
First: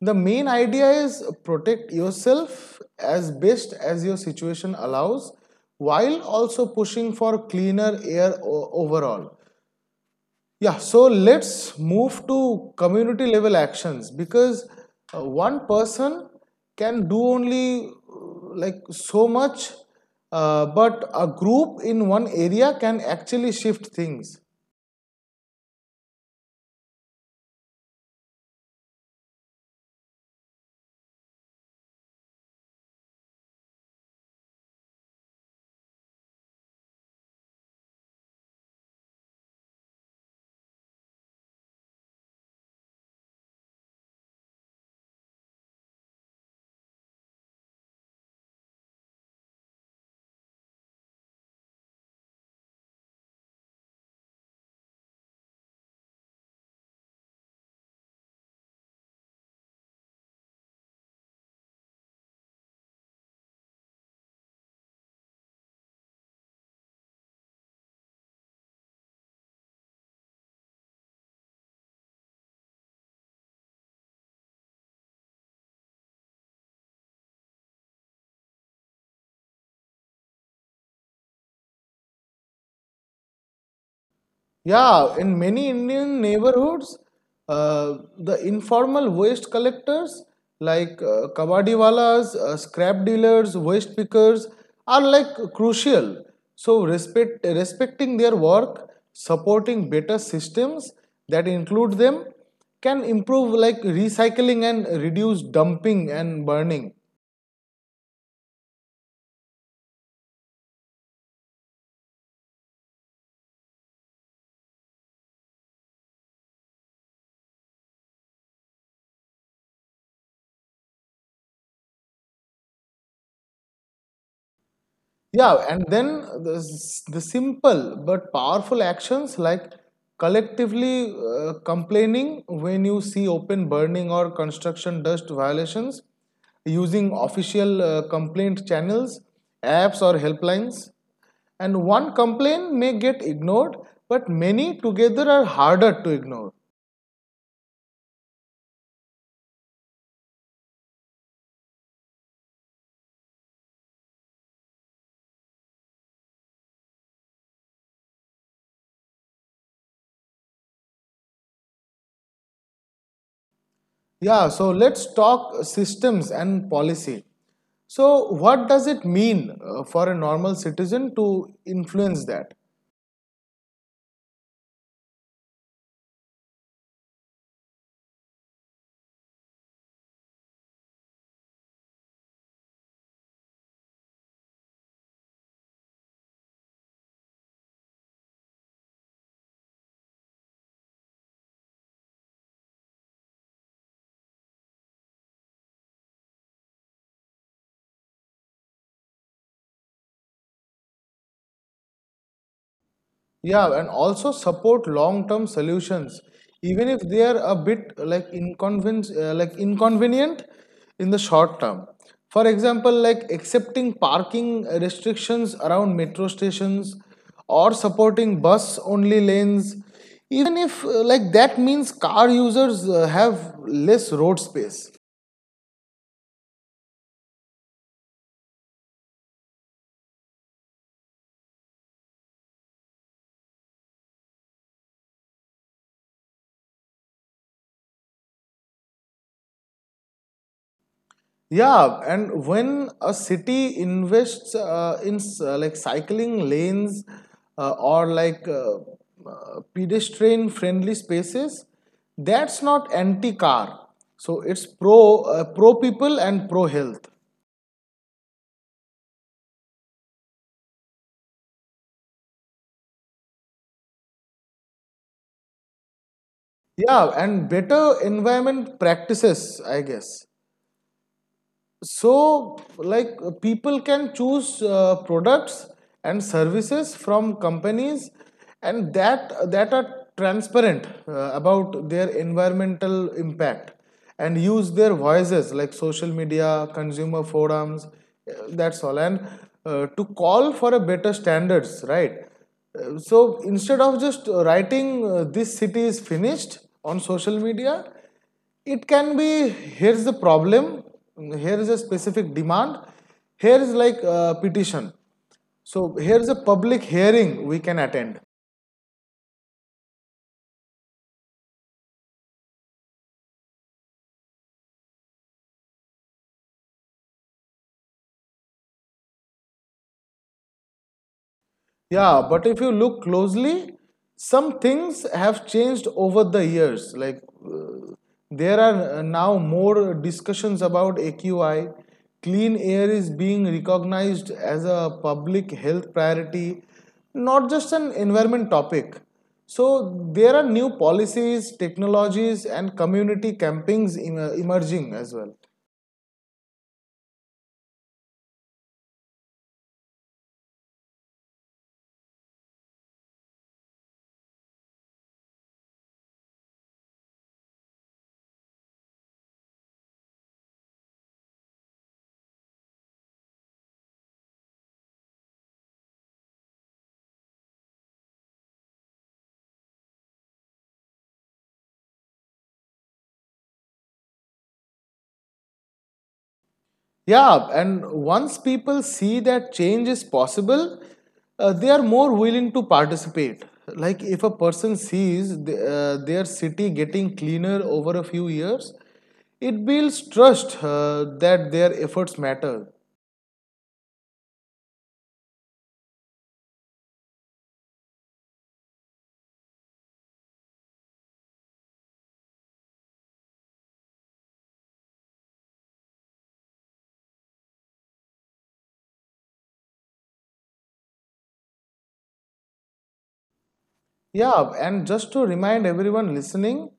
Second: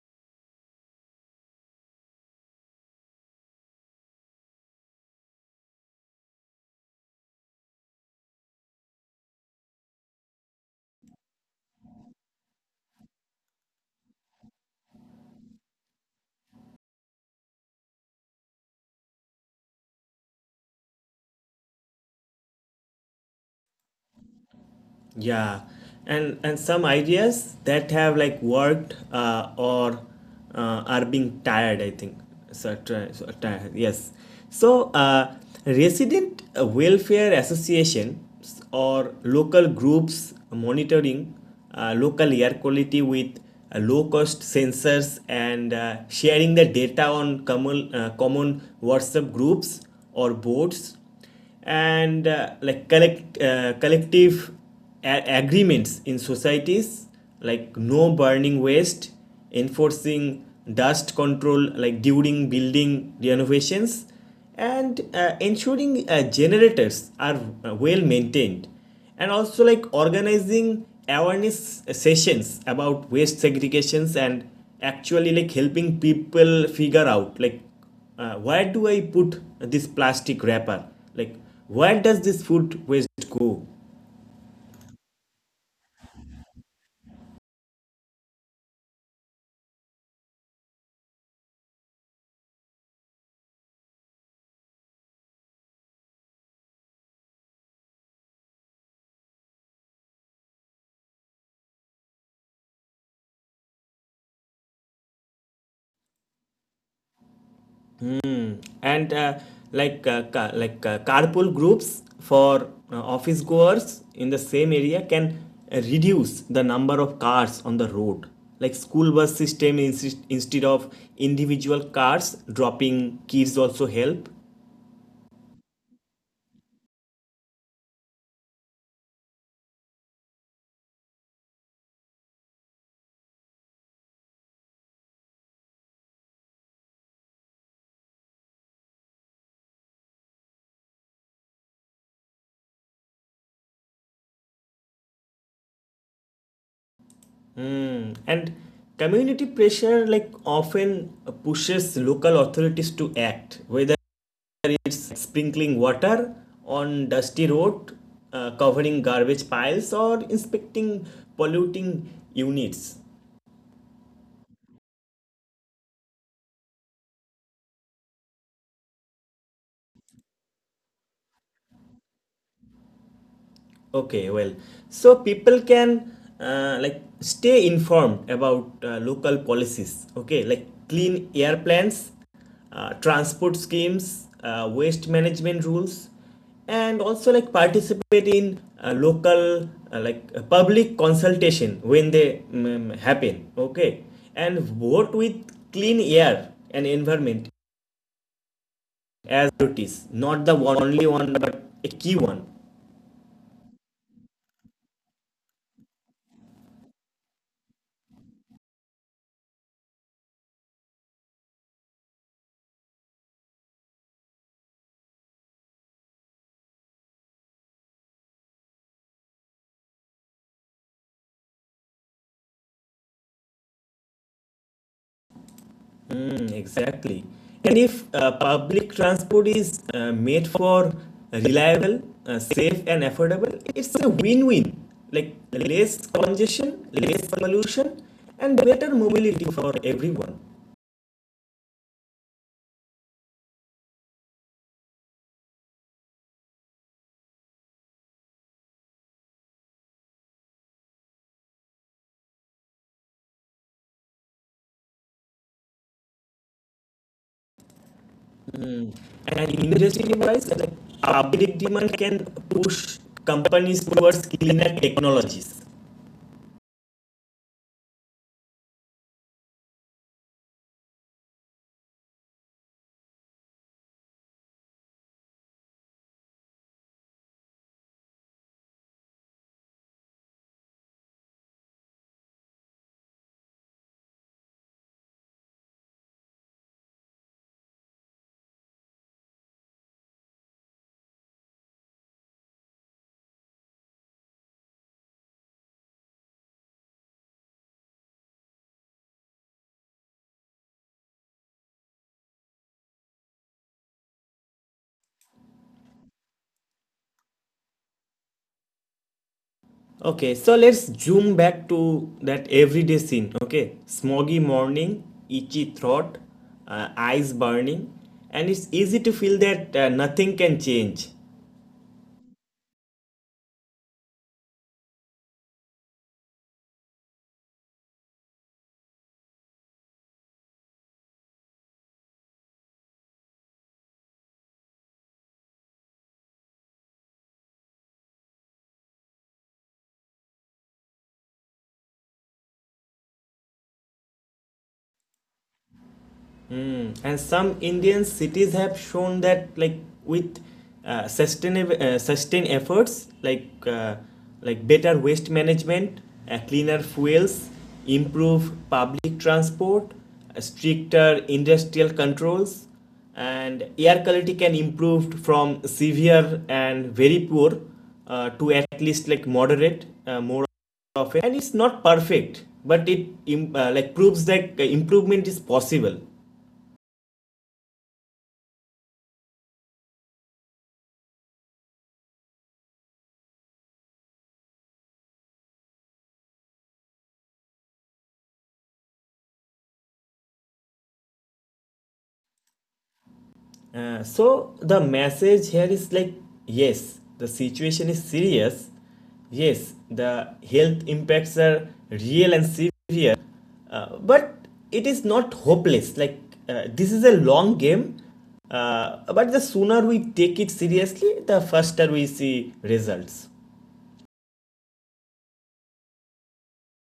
Speaker 2: The main idea is protect yourself as best as your situation allows while also pushing for cleaner air overall. Yeah, so let's move to community level actions because one person can do only like so much, but a group in one area can actually shift things.
Speaker 1: Yeah, and some ideas that have like worked or are being tired, I think so. Try, so tired. Yes. So resident welfare associations or local groups monitoring local air quality with low cost sensors and sharing the data on common WhatsApp groups or boards, and collective agreements in societies like no burning waste, enforcing dust control like during building renovations, and ensuring generators are well maintained, and also like organizing awareness sessions about waste segregations and actually like helping people figure out like, where do I put this plastic wrapper? Like, where does this food waste go?
Speaker 2: Yeah, in many Indian neighborhoods, the informal waste collectors like kabadiwalas, scrap dealers, waste pickers are like crucial. So respecting their work, supporting better systems that include them can improve like recycling and reduce dumping and burning.
Speaker 1: And carpool groups for office goers in the same area can reduce the number of cars on the road. Like school bus system instead of individual cars dropping kids also help.
Speaker 2: Yeah, and then the simple but powerful actions like collectively complaining when you see open burning or construction dust violations, using official complaint channels, apps, or helplines. And one complaint may get ignored, but many together are harder to ignore.
Speaker 1: Hmm. And community pressure like often pushes local authorities to act, whether it's sprinkling water on dusty road, covering garbage piles, or inspecting polluting units.
Speaker 2: Yeah, so let's talk systems and policy. So, what does it mean for a normal citizen to influence that?
Speaker 1: Okay, well, so people can like stay informed about local policies. Okay, like clean air plans, transport schemes, waste management rules, and also like participate in local public consultation when they happen. Okay, and vote with clean air and environment as it is, not the one, only one but a key one.
Speaker 2: Yeah, and also support long-term solutions, even if they are a bit like like inconvenient in the short term. For example, like accepting parking restrictions around metro stations or supporting bus-only lanes, even if like that means car users have less road space.
Speaker 1: Mm, exactly. And if public transport is made for reliable, safe, and affordable, it's a win win. Like less congestion, less pollution, and better mobility for everyone.
Speaker 2: Yeah, and when a city invests like cycling lanes or pedestrian friendly spaces, that's not anti car. So it's pro people and pro health.
Speaker 1: Mm. And industry wise, like public demand can push companies towards cleaner technologies.
Speaker 2: Yeah, and better environment practices, I guess. So like people can choose products and services from companies and that are transparent about their environmental impact and use their voices like social media consumer forums that's all and to call for a better standards, right? So instead of just writing this city is finished on social media, it can be, here's the problem, here's a specific demand, here's like a petition, so here's a public hearing we can attend.
Speaker 1: Okay, so let's zoom back to that everyday scene. Okay, smoggy morning, itchy throat, eyes burning, and it's easy to feel that nothing can change.
Speaker 2: Yeah, but if you look closely, some things have changed over the years. Like there are now more discussions about AQI. Clean air is being recognized as a public health priority, not just an environment topic. So, there are new policies, technologies, and community campings emerging as well.
Speaker 1: Mm. And some Indian cities have shown that, like with sustainable sustained efforts, like better waste management, cleaner fuels, improve public transport, stricter industrial controls, and air quality can improve from severe and very poor to at least like moderate more of, and it's not perfect, but it like proves that improvement is possible.
Speaker 2: Yeah, and once people see that change is possible, they are more willing to participate. Like if a person sees their city getting cleaner over a few years, it builds trust that their efforts matter.
Speaker 1: So the message here is like, yes, the situation is serious. Yes, the health impacts are real and severe. But it is not hopeless. Like this is a long game. But the sooner we take it seriously, the faster we see results.
Speaker 2: Yeah, and just to remind everyone listening,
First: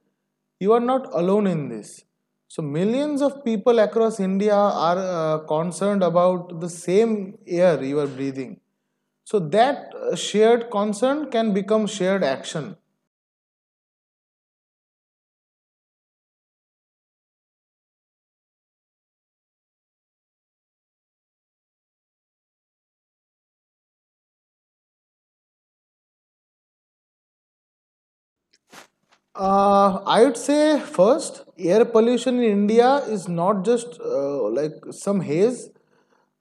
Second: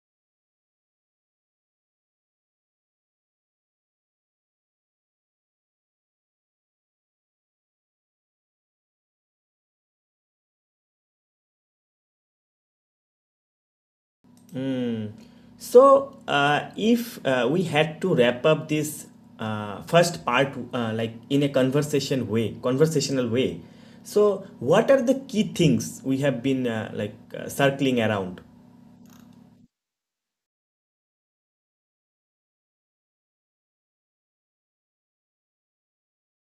Speaker 2: you are not alone in this. So, millions of people across India are concerned about the same air you are breathing. So, that shared concern can become shared action.
Speaker 1: Mm. So, if we had to wrap up this first part, like in a conversational way, so what are the key things we have been circling around?
Speaker 2: I would say first, air pollution in India is not just like some haze.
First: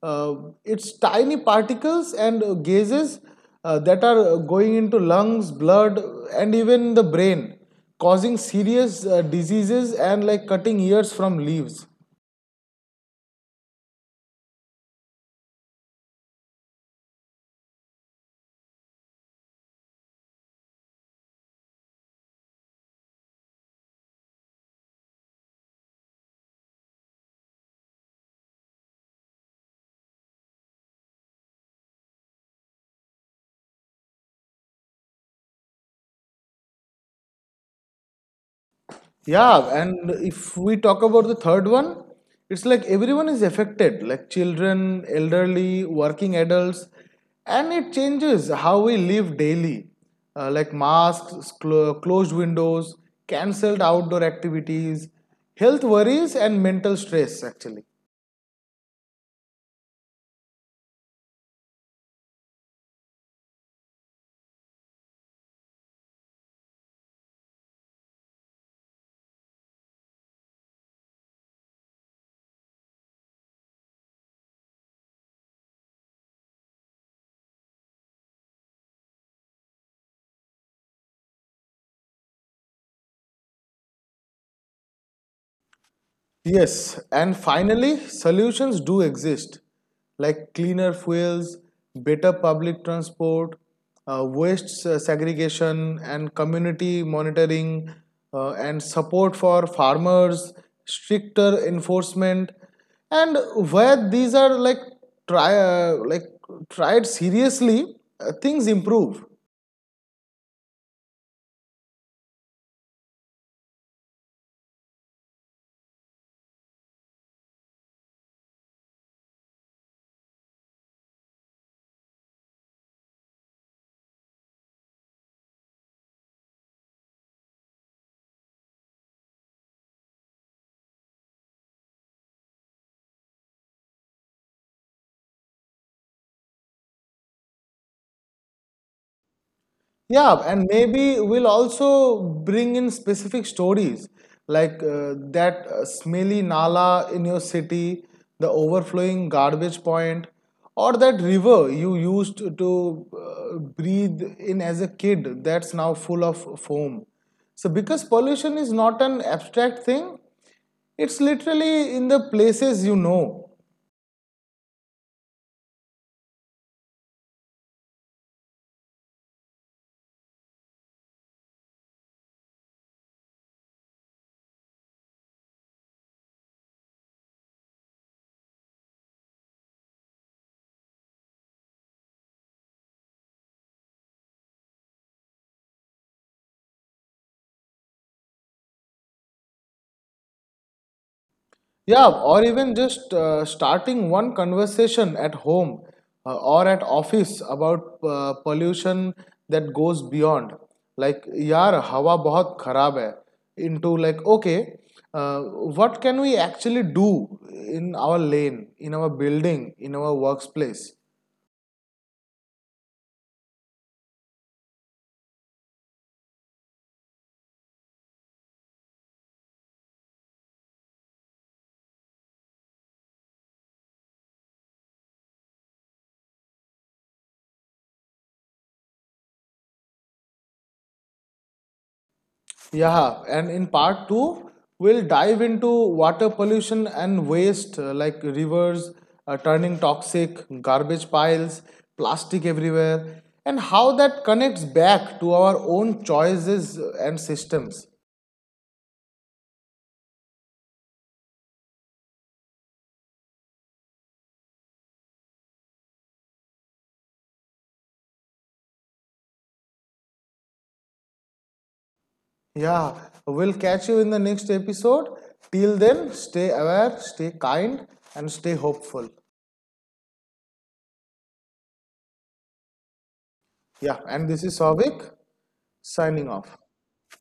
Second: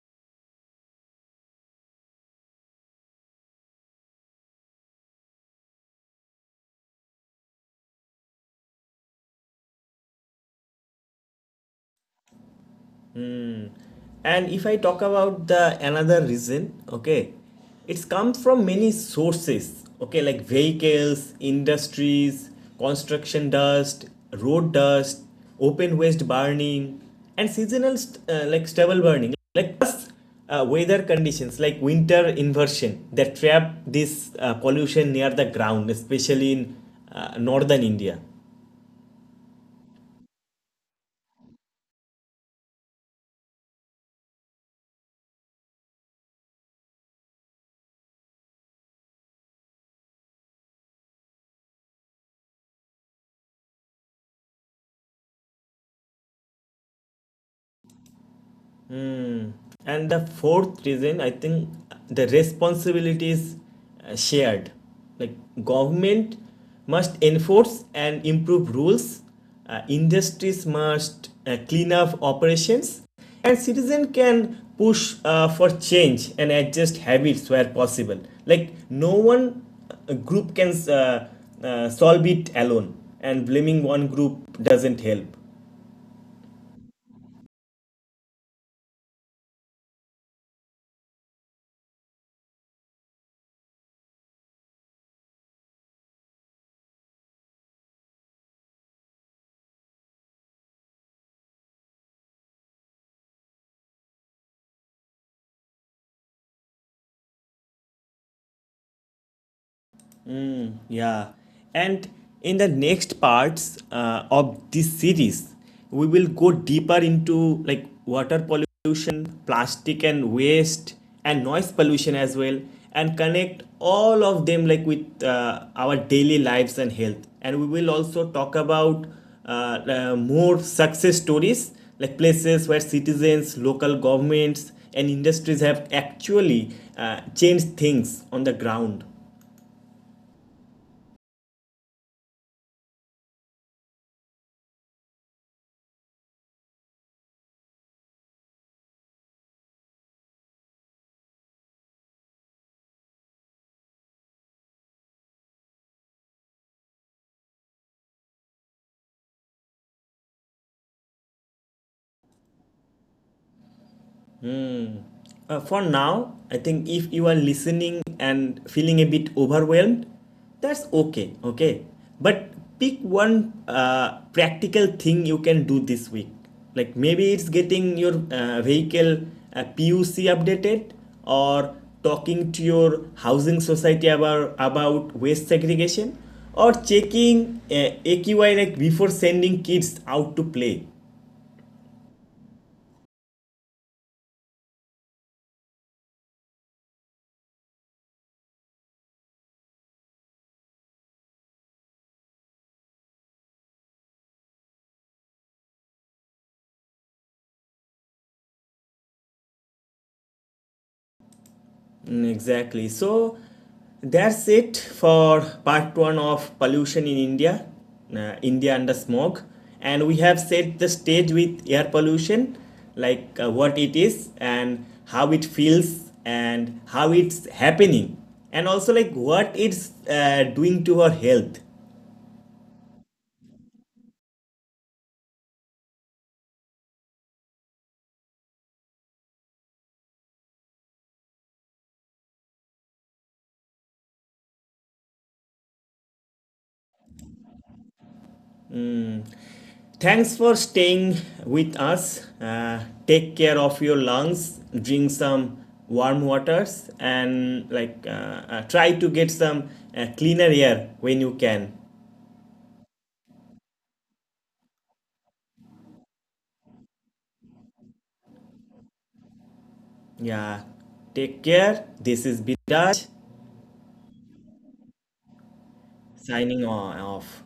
Speaker 2: Uh, it's tiny particles and gases that are going into lungs, blood, and even the brain, causing serious diseases and like cutting ears from leaves.
Speaker 1: And if I talk about the another reason, okay, it's come from many sources, okay, like vehicles, industries, construction dust, road dust, open waste burning, and seasonal like stubble burning, like plus weather conditions like winter inversion that trap this pollution near the ground especially in northern India.
Speaker 2: Yeah, and if we talk about the third one, it's like everyone is affected, like children, elderly, working adults, and it changes how we live daily, like masks, closed windows, cancelled outdoor activities, health worries, and mental stress, actually.
Speaker 1: Mm. And the fourth reason, I think the responsibility is shared. Like, government must enforce and improve rules, industries must clean up operations, and citizen can push for change and adjust habits where possible. Like no one group can solve it alone, and blaming one group doesn't help.
Speaker 2: Yes, and finally, solutions do exist like cleaner fuels, better public transport, waste segregation, and community monitoring, and support for farmers, stricter enforcement. And where these are like tried seriously, things improve.
Speaker 1: Yeah, and in the next parts of this series, we will go deeper into like water pollution, plastic and waste, and noise pollution as well, and connect all of them like with our daily lives and health. And we will also talk about more success stories like places where citizens, local governments, and industries have actually changed things on the ground.
Speaker 2: Yeah, and maybe we'll also bring in specific stories like that smelly nala in your city, the overflowing garbage point, or that river you used to breathe in as a kid that's now full of foam. So, because pollution is not an abstract thing, it's literally in the places you know.
Speaker 1: For now, I think if you are listening and feeling a bit overwhelmed, that's okay, okay? But pick one practical thing you can do this week. Like maybe it's getting your vehicle PUC updated, or talking to your housing society about waste segregation, or checking AQI like before sending kids out to play.
Speaker 2: Yeah, or even just starting one conversation at home or at office about pollution that goes beyond. Like, yaar, hawa bahut kharab hai. Into like, okay, uh, what can we actually do in our lane, in our building, in our workplace?
Speaker 1: Mm, exactly. So that's it for part one of pollution in India, India under smog. And we have set the stage with air pollution, like what it is and how it feels and how it's happening, and also like what it's doing to our health.
Speaker 2: Yeah, and in part two, we'll dive into water pollution and waste like rivers turning toxic, garbage piles, plastic everywhere, and how that connects back to our own choices and systems.
Speaker 1: Thanks for staying with us. Take care of your lungs. Drink some warm waters and like try to get some cleaner air when you can.
Speaker 2: Yeah, we'll catch you in the next episode. Till then, stay aware, stay kind, and stay hopeful.
Speaker 1: Yeah. Take care. This is Bidaj
Speaker 2: Yeah, and this is Savik signing
Speaker 1: signing
Speaker 2: off.
Speaker 1: off.